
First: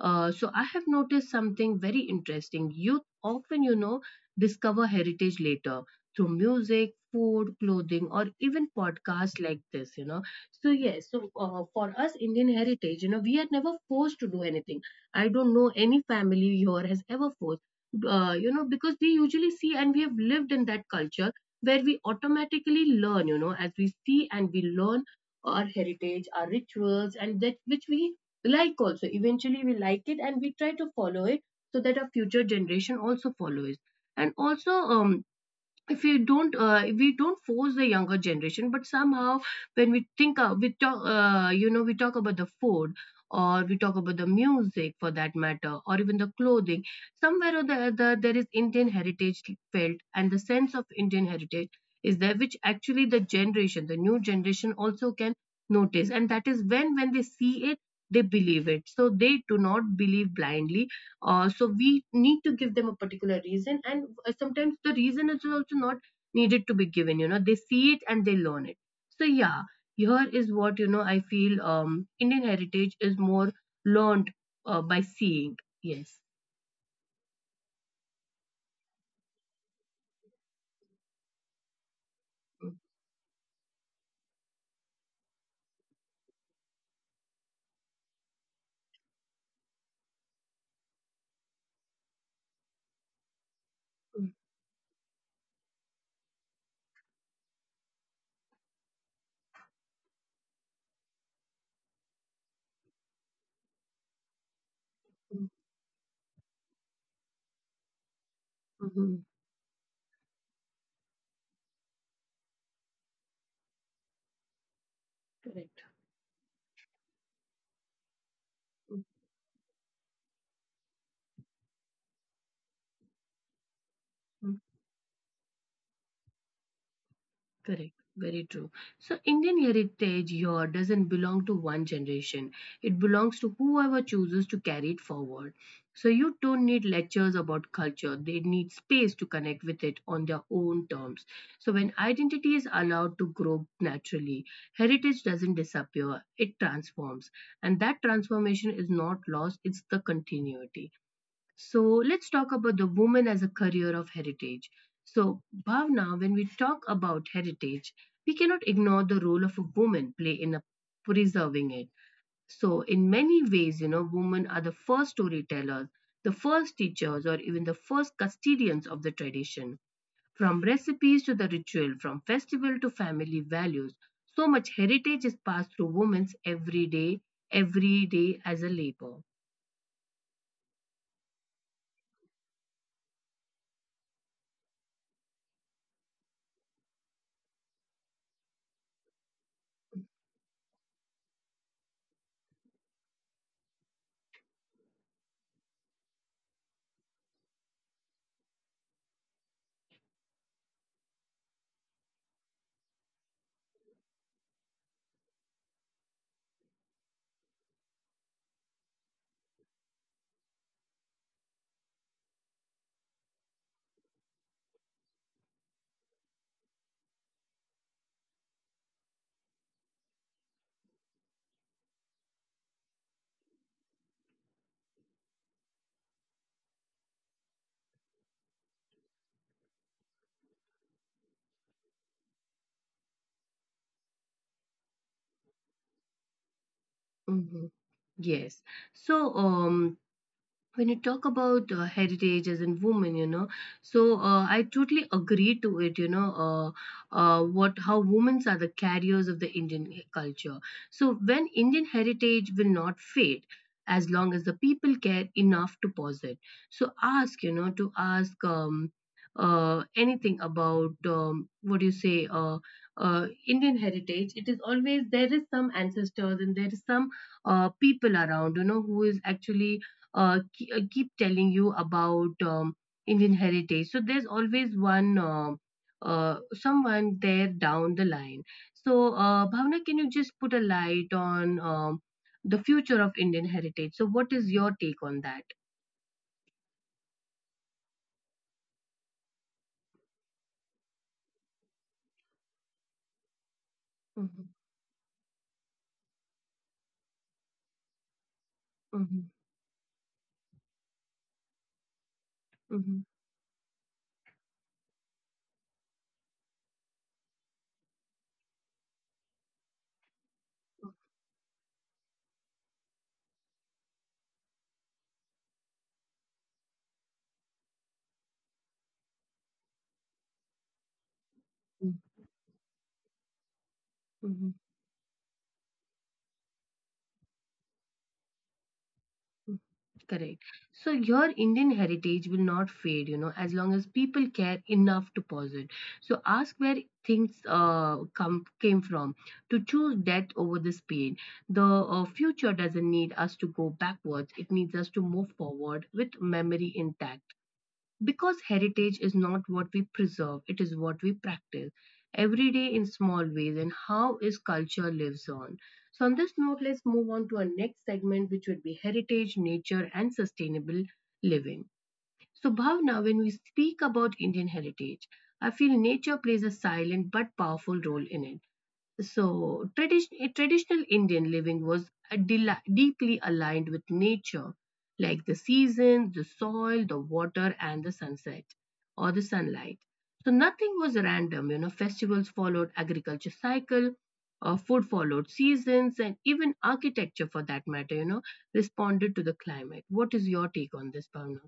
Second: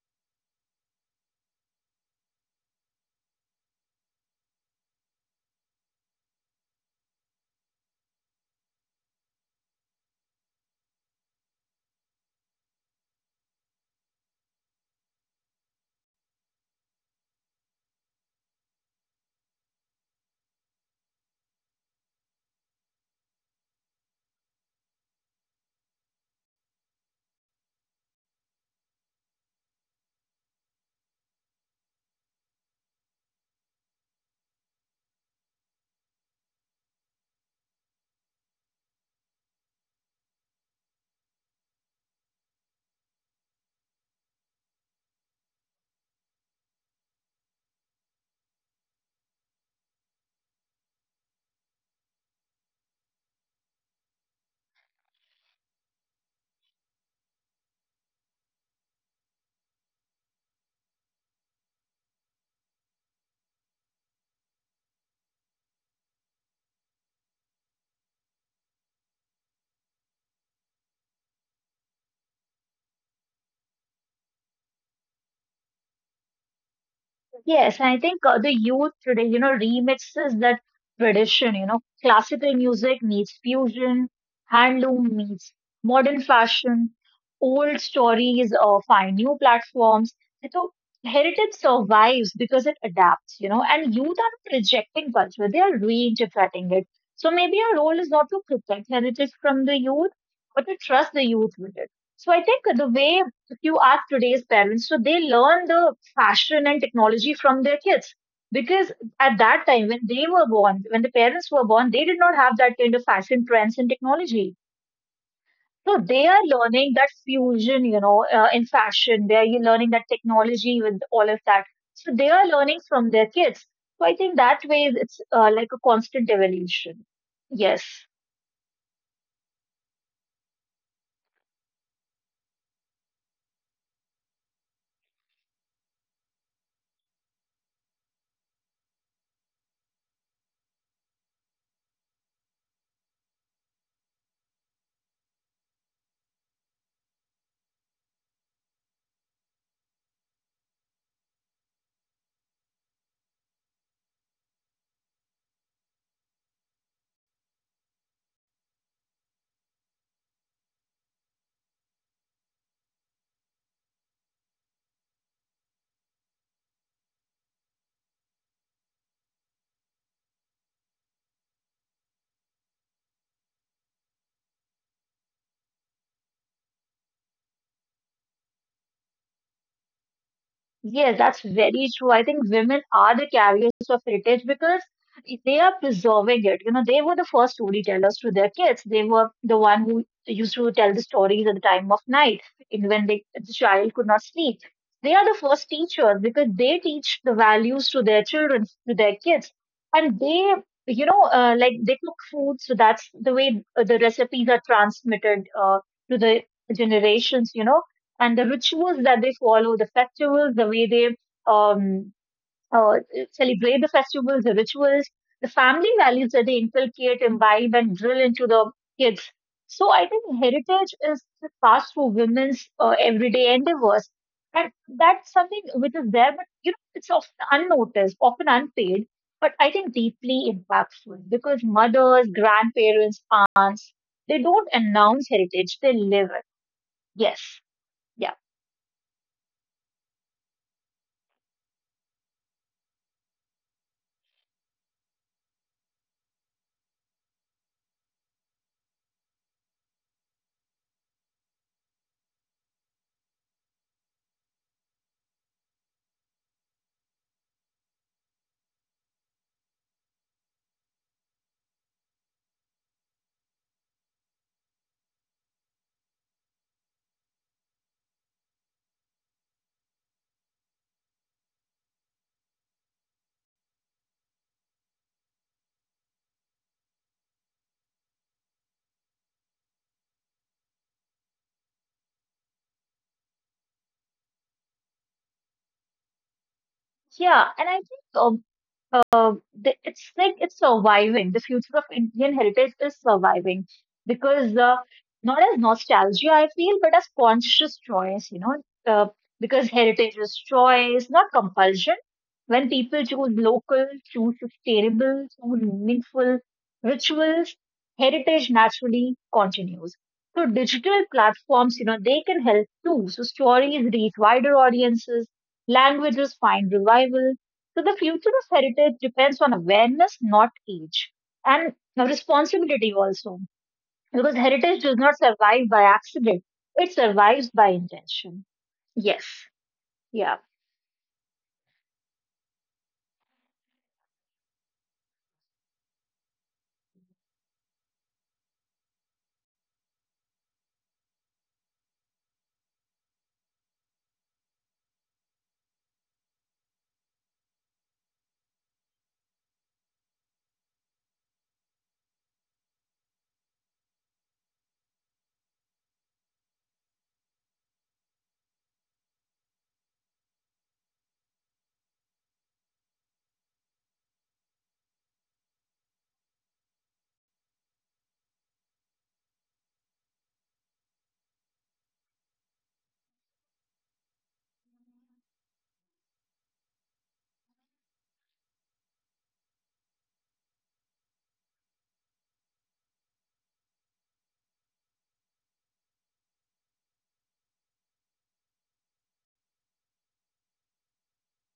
[SPEAKER 1] So I have noticed something very interesting. Youth often, discover heritage later through music, food, clothing, or even podcasts like this. So yes, so for us Indian heritage, we are never forced to do anything. I don't know any family here has ever forced, because we usually see and we have lived in that culture where we automatically learn, you know, as we see and we learn our heritage, our rituals, and that which we like. Also eventually we like it, and we try to follow it so that our future generation also follows. And also if we don't, if we don't force the younger generation. But somehow when we think of we talk you know we talk about the food, or we talk about the music for that matter, or even the clothing. Somewhere or the other, there is Indian heritage felt, and the sense of Indian heritage is there, which actually the new generation also can notice. And that is when they see it, they believe it. So they do not believe blindly. So we need to give them a particular reason, and sometimes the reason is also not needed to be given. You know, they see it and they learn it. So yeah, here is what. I feel Indian heritage is more learned by seeing. Yes.
[SPEAKER 2] Yes, I think the youth today, you know, remixes that tradition, you know, classical music meets fusion, handloom meets modern fashion, old stories find new platforms. And so heritage survives because it adapts, you know, and youth are rejecting culture, they are reinterpreting it. So maybe our role is not to protect heritage from the youth, but to trust the youth with it. So I think the way if you ask today's parents, so they
[SPEAKER 1] Mhm.
[SPEAKER 2] learn the fashion and technology from their kids. Because
[SPEAKER 1] Mhm.
[SPEAKER 2] at that time, when they were born, when the parents were born, they did not have that kind of fashion trends and technology.
[SPEAKER 1] Correct.
[SPEAKER 2] So they are learning that fusion, you know, in fashion. They are learning that technology with all of that. So they are learning from their kids. So I think that way it's like a constant evolution. Yes.
[SPEAKER 1] Correct. Very true. So Indian heritage here doesn't belong to one generation. It belongs to whoever chooses to carry it forward. So you don't need lectures about culture. They need space to connect with it on their own terms. So when identity is allowed to grow naturally, heritage doesn't disappear. It transforms. And that transformation is not lost, it's the continuity. So let's talk about the woman as a career of heritage. So, Bhavna, when we talk about heritage, we cannot ignore the role of a woman play in a preserving it. So, in many ways, women are the first storytellers, the first teachers, or even the first custodians of the tradition. From recipes to the ritual, from festival to family values, so much heritage is passed through women's every day as a labor.
[SPEAKER 2] Yes, that's very true. I think women are the carriers of heritage because they are preserving it. You know, they were the first storytellers to their kids. They were the one who used to tell the stories at the time of night, in when they, the child could not sleep. They are the first teachers because they teach the values to their children, to their kids, and they, you know, like they cook food. So that's the way the recipes are transmitted to the generations. You know and the rituals that they follow, the festivals, the way they um, uh, celebrate the festivals, the rituals, the family values that they inculcate, imbibe, and drill into the kids. So I think heritage is passed through women's everyday endeavors. And that's something which is there, but you know, it's often unnoticed, often unpaid, but I think deeply impactful because mothers, grandparents, aunts, they don't announce heritage, they live it. Yes.
[SPEAKER 1] Mm-hmm. Yes. So, when you talk about heritage as in women, you know, so I totally agree to it, what how women are the carriers of the Indian culture. So when Indian heritage will not fade, as long as the people care enough to pause it. So ask, to ask, anything about, what do you say, uh, Indian heritage. It is always, there is some ancestors, and there is some people around, who is actually, keep telling you about, Indian heritage. So there's always one someone there down the line. So Bhavna, can you just put a light on, the future of Indian heritage? So what is your take on that?
[SPEAKER 2] Yeah, and I think uh, it's like it's surviving. The future of Indian heritage is surviving because
[SPEAKER 1] Mm-hmm.
[SPEAKER 2] not as nostalgia, I feel, but as conscious choice, you know, uh,
[SPEAKER 1] Mm-hmm.
[SPEAKER 2] because heritage is choice, not compulsion. When people
[SPEAKER 1] Mm-hmm.
[SPEAKER 2] choose local, choose sustainable, choose meaningful rituals, heritage naturally continues. So digital platforms, you know, they can help too. So stories reach wider audiences, languages find revival so the future of heritage depends on awareness, not age, and responsibility also. Because
[SPEAKER 1] Mm-hmm.
[SPEAKER 2] heritage does not survive by accident; it survives by intention. Yes. Yeah.
[SPEAKER 1] Correct. So your Indian heritage will not fade, as long as people care enough to pause it. So ask where things come came from. To choose death over the speed. The future doesn't need us to go backwards. It needs us to move forward with memory intact. Because heritage is not what we preserve, it is what we practice every day in small ways, and how is culture lives on. So on this note, let's move on to our next segment, which would be heritage, nature, and sustainable living. So Bhavna, when we speak about Indian heritage, I feel nature plays a silent but powerful role in it. So, traditional Indian living was a deeply aligned with nature, like the seasons, the soil, the water, and the sunset or the sunlight. So, nothing was random. You know, festivals followed agriculture cycle, food followed seasons, and even architecture, for that matter, responded to the climate. What is your take on this, Bhavna?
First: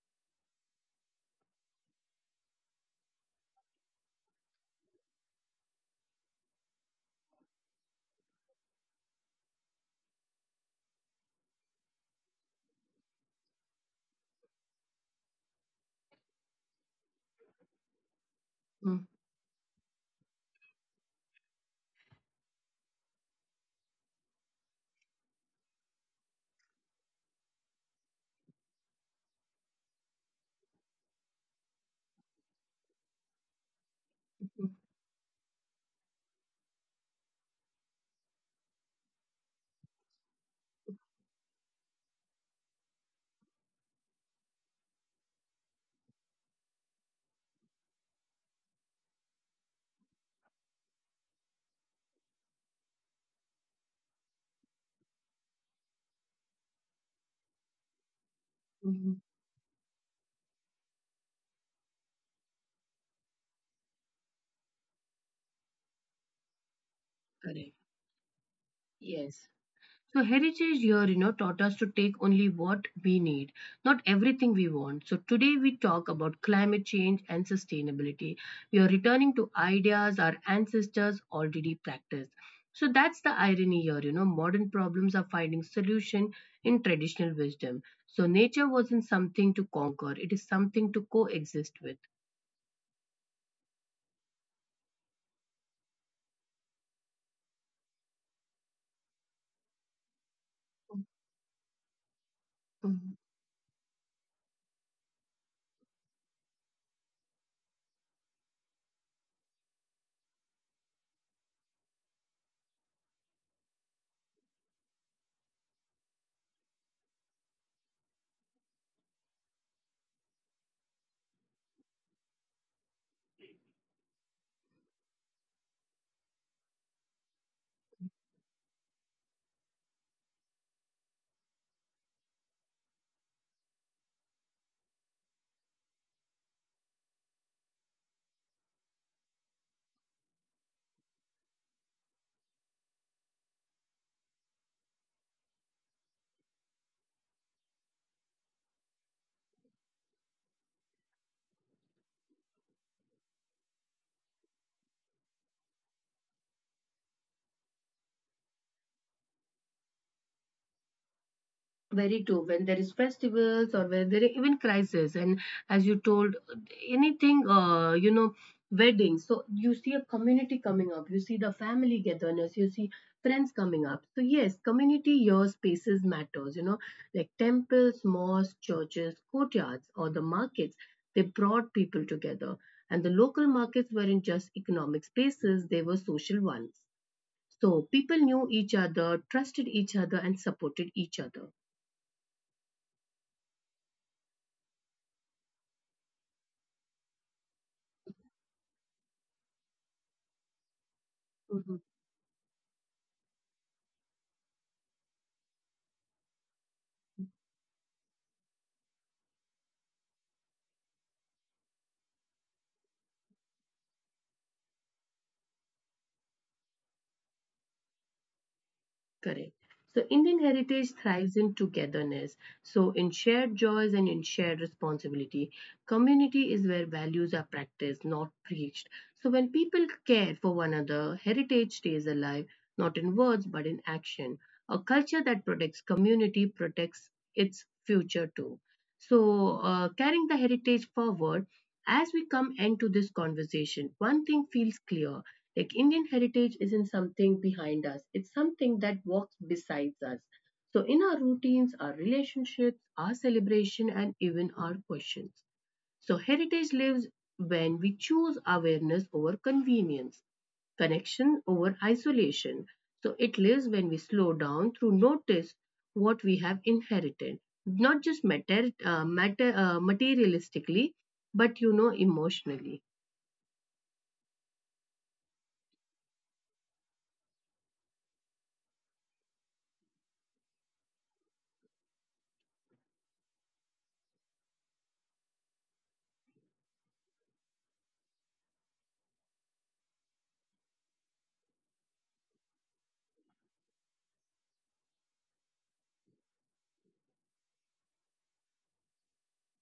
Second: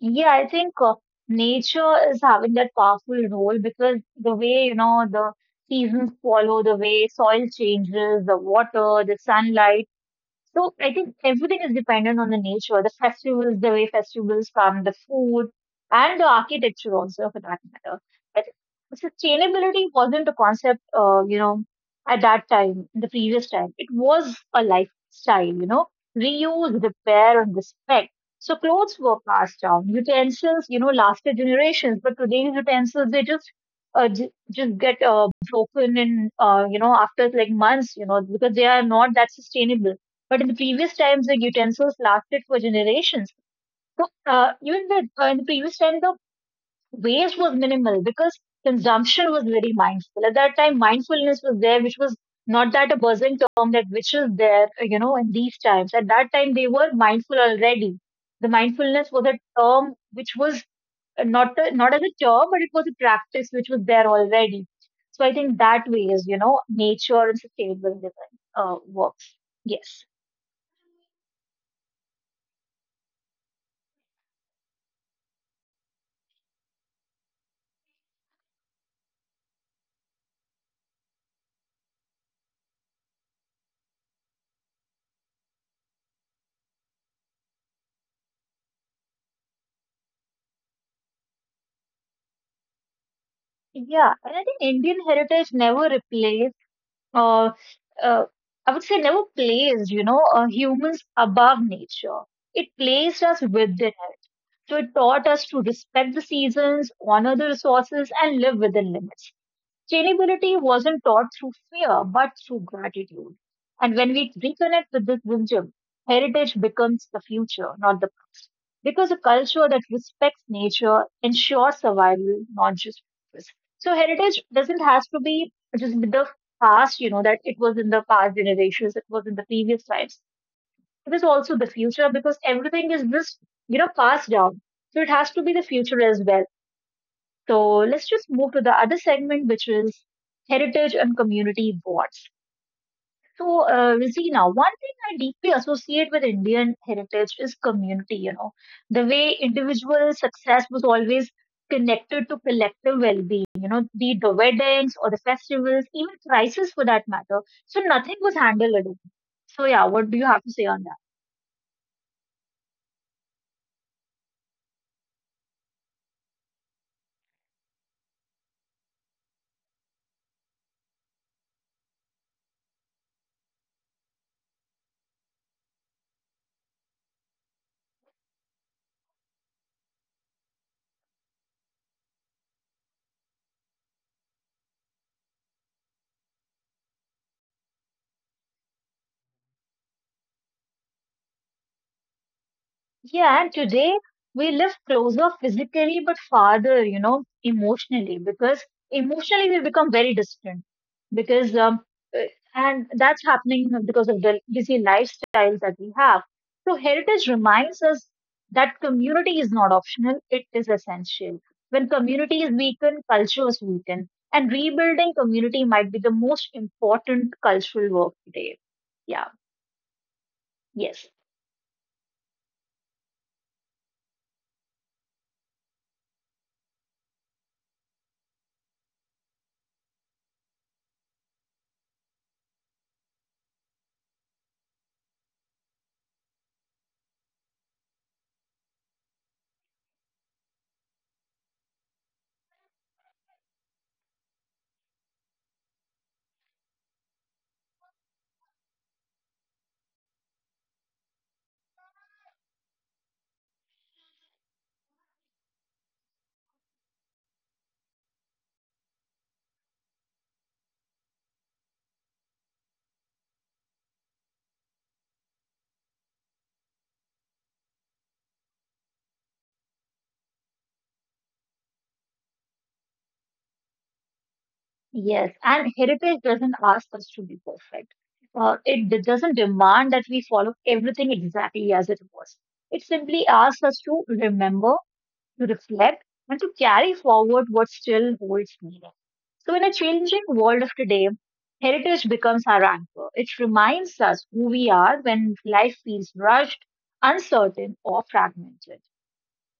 [SPEAKER 2] Yeah, I think nature is having that powerful role because the way, you know, the seasons follow, the way soil changes, the water, the sunlight. So I think everything is dependent on the nature, the festivals, the way festivals come, the food, and the architecture also for that matter. But
[SPEAKER 1] Mm,
[SPEAKER 2] sustainability wasn't a concept, you know, at that time, the previous time. It was a lifestyle, you know, reuse, repair, and respect. So clothes were passed down, utensils, you know, lasted generations. But today's utensils, they just uh, j-
[SPEAKER 1] mm,
[SPEAKER 2] just get broken in, you know, after like months, you know, because they are not that sustainable but in the previous times, the utensils lasted for generations. So even in the previous time, the waste was minimal because consumption was very mindful. At that time, mindfulness was there, which was not that a buzzing term that which is there, you know, in these times. At that time, they were mindful already. The mindfulness
[SPEAKER 1] mm,
[SPEAKER 2] was a term which was not as a term, but it was a practice which was there already. So I think that way is, you know, nature and
[SPEAKER 1] correct.
[SPEAKER 2] sustainable living works.
[SPEAKER 1] Yes.
[SPEAKER 2] Yes.
[SPEAKER 1] So heritage here, taught us to take only what we need, not everything we want. So today we talk about climate change and sustainability. We are returning to ideas our ancestors already practiced. So that's the irony here, modern problems are finding solution in traditional wisdom. So nature wasn't something to conquer, it is something to coexist with.
[SPEAKER 2] Yeah, and I think Indian heritage never uh, uh, I would say never placed, you know, humans above nature. It placed us within it. So it taught us to respect the seasons, honor the resources, and live within limits. Sustainability wasn't taught through fear, but through gratitude. And when we reconnect with this wisdom, heritage becomes the future, not the past. Because a culture that respects nature ensures survival, not just purpose. So heritage doesn't have to be just the past, you know, that it was in the past generations, it was in the previous times. It is also the future because everything is just, you know, passed down. So it has to be the future as well so let's just move to the other segment, which is heritage and community boards. So, Rosina, one thing I deeply associate with Indian heritage is community, you know, the way individual success was always connected to collective well being, you know, be the weddings or the festivals, even crisis for that matter. So, nothing was handled alone. So, yeah, what do you have to say on.
[SPEAKER 1] Very true. When there is festivals, or when there are even crisis, and as you told, anything, weddings, so you see a community coming up, you see the family togetherness, you see friends coming up. So yes, community, your spaces matters, like temples, mosques, churches, courtyards, or the markets, they brought people together. And the local markets weren't just economic spaces, they were social ones. So people knew each other, trusted each other, and supported each other.
[SPEAKER 2] Yeah, and today we live closer physically but farther, you know, emotionally, because emotionally we become very distant. Because,
[SPEAKER 1] Mhm.
[SPEAKER 2] uh, and that's happening because of the busy lifestyles that we have. So, heritage reminds us that community is not optional, it is essential. When community is weakened, culture is weakened, and rebuilding community might be the most important cultural work today. Yeah,
[SPEAKER 1] Correct. So Indian heritage
[SPEAKER 2] yes.
[SPEAKER 1] thrives in togetherness. So in shared joys and in shared responsibility. Community is where values are practiced, not preached. So when people care for one another, heritage stays alive, not in words but in action. A culture that protects community protects its future too. So, carrying the heritage forward, as we come into this conversation, one thing feels clear, like, Indian heritage isn't something behind us, it's something that walks besides us. So, in our routines, our relationships, our celebration, and even our questions. So, heritage lives when we choose awareness over convenience, connection over isolation. So, it lives when we slow down through notice what we have inherited, not just materialistically, but, emotionally.
[SPEAKER 2] Yes, and heritage doesn't ask us to be perfect. It doesn't demand that we follow everything exactly as it was. It simply asks us to remember, to reflect, and to carry forward what still holds meaning. So, in a changing world of today, heritage becomes our anchor. It reminds us who we are when life feels rushed, uncertain, or fragmented.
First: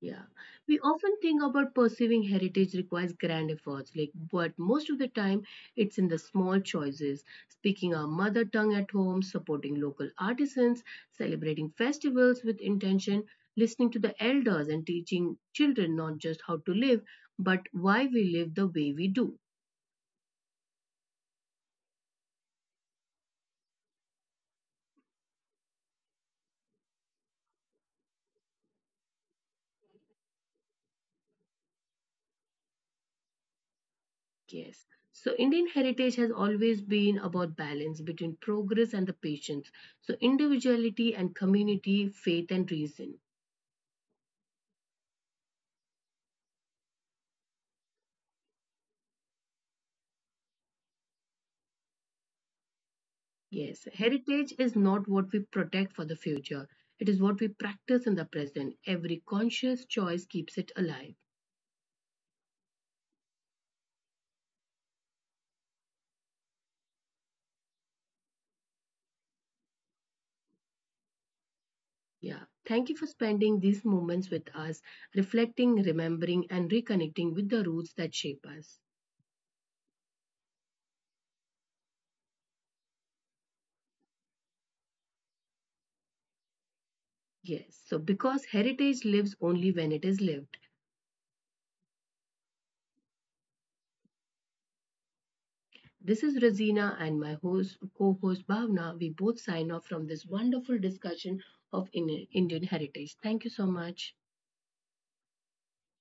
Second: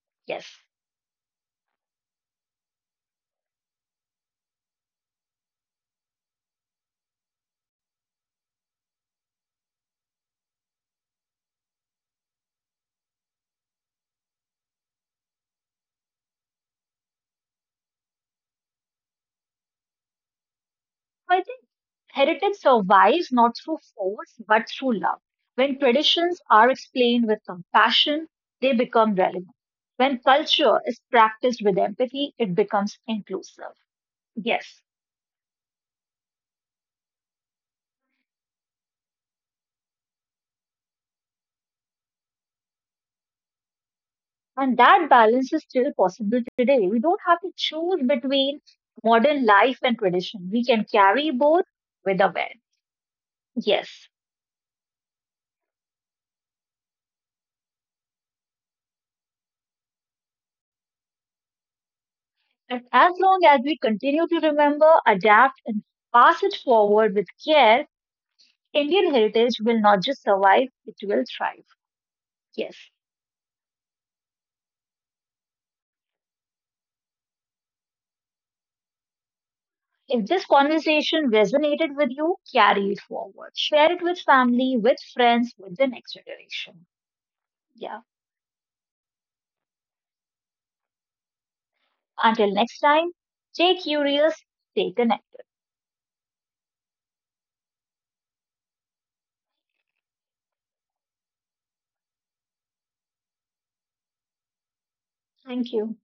[SPEAKER 1] Yeah,
[SPEAKER 2] Yes.
[SPEAKER 1] we often think about perceiving heritage requires grand efforts, like, but most of the time it's in the small choices, speaking our mother tongue at home, supporting local artisans, celebrating festivals with intention, listening to the elders, and teaching children not just how to live, but why we live the way we do.
[SPEAKER 2] I think heritage survives not through force, but through love. When traditions are explained with compassion, they become relevant. When culture is practiced with empathy, it becomes inclusive.
[SPEAKER 1] Yes.
[SPEAKER 2] Yes.
[SPEAKER 1] So, Indian heritage has always been about balance between progress and the patience. So, individuality and community, faith and reason.
[SPEAKER 2] And that balance is still possible today. We don't have to choose between modern life and tradition. We can carry both with awareness.
[SPEAKER 1] Yes,
[SPEAKER 2] Yes.
[SPEAKER 1] heritage is not what we protect for the future. It is what we practice in the present. Every conscious choice keeps it alive.
[SPEAKER 2] And as long as we continue to remember, adapt, and pass it forward with care, Indian heritage will not just survive, it will thrive.
[SPEAKER 1] Yeah.
[SPEAKER 2] Yes.
[SPEAKER 1] Thank you for spending these moments with us, reflecting, remembering, and reconnecting with the roots that shape us.
[SPEAKER 2] If this conversation resonated with you, carry it forward. Share it with family, with friends, with the next generation.
[SPEAKER 1] Yes. So,
[SPEAKER 2] Yeah.
[SPEAKER 1] because heritage lives only when it is lived.
[SPEAKER 2] Until next time, stay curious, stay connected.
[SPEAKER 1] This is Razina, and my host, co-host Bhavna. We both sign off from this wonderful discussion of Indian heritage. Thank you so much.
[SPEAKER 2] Thank you.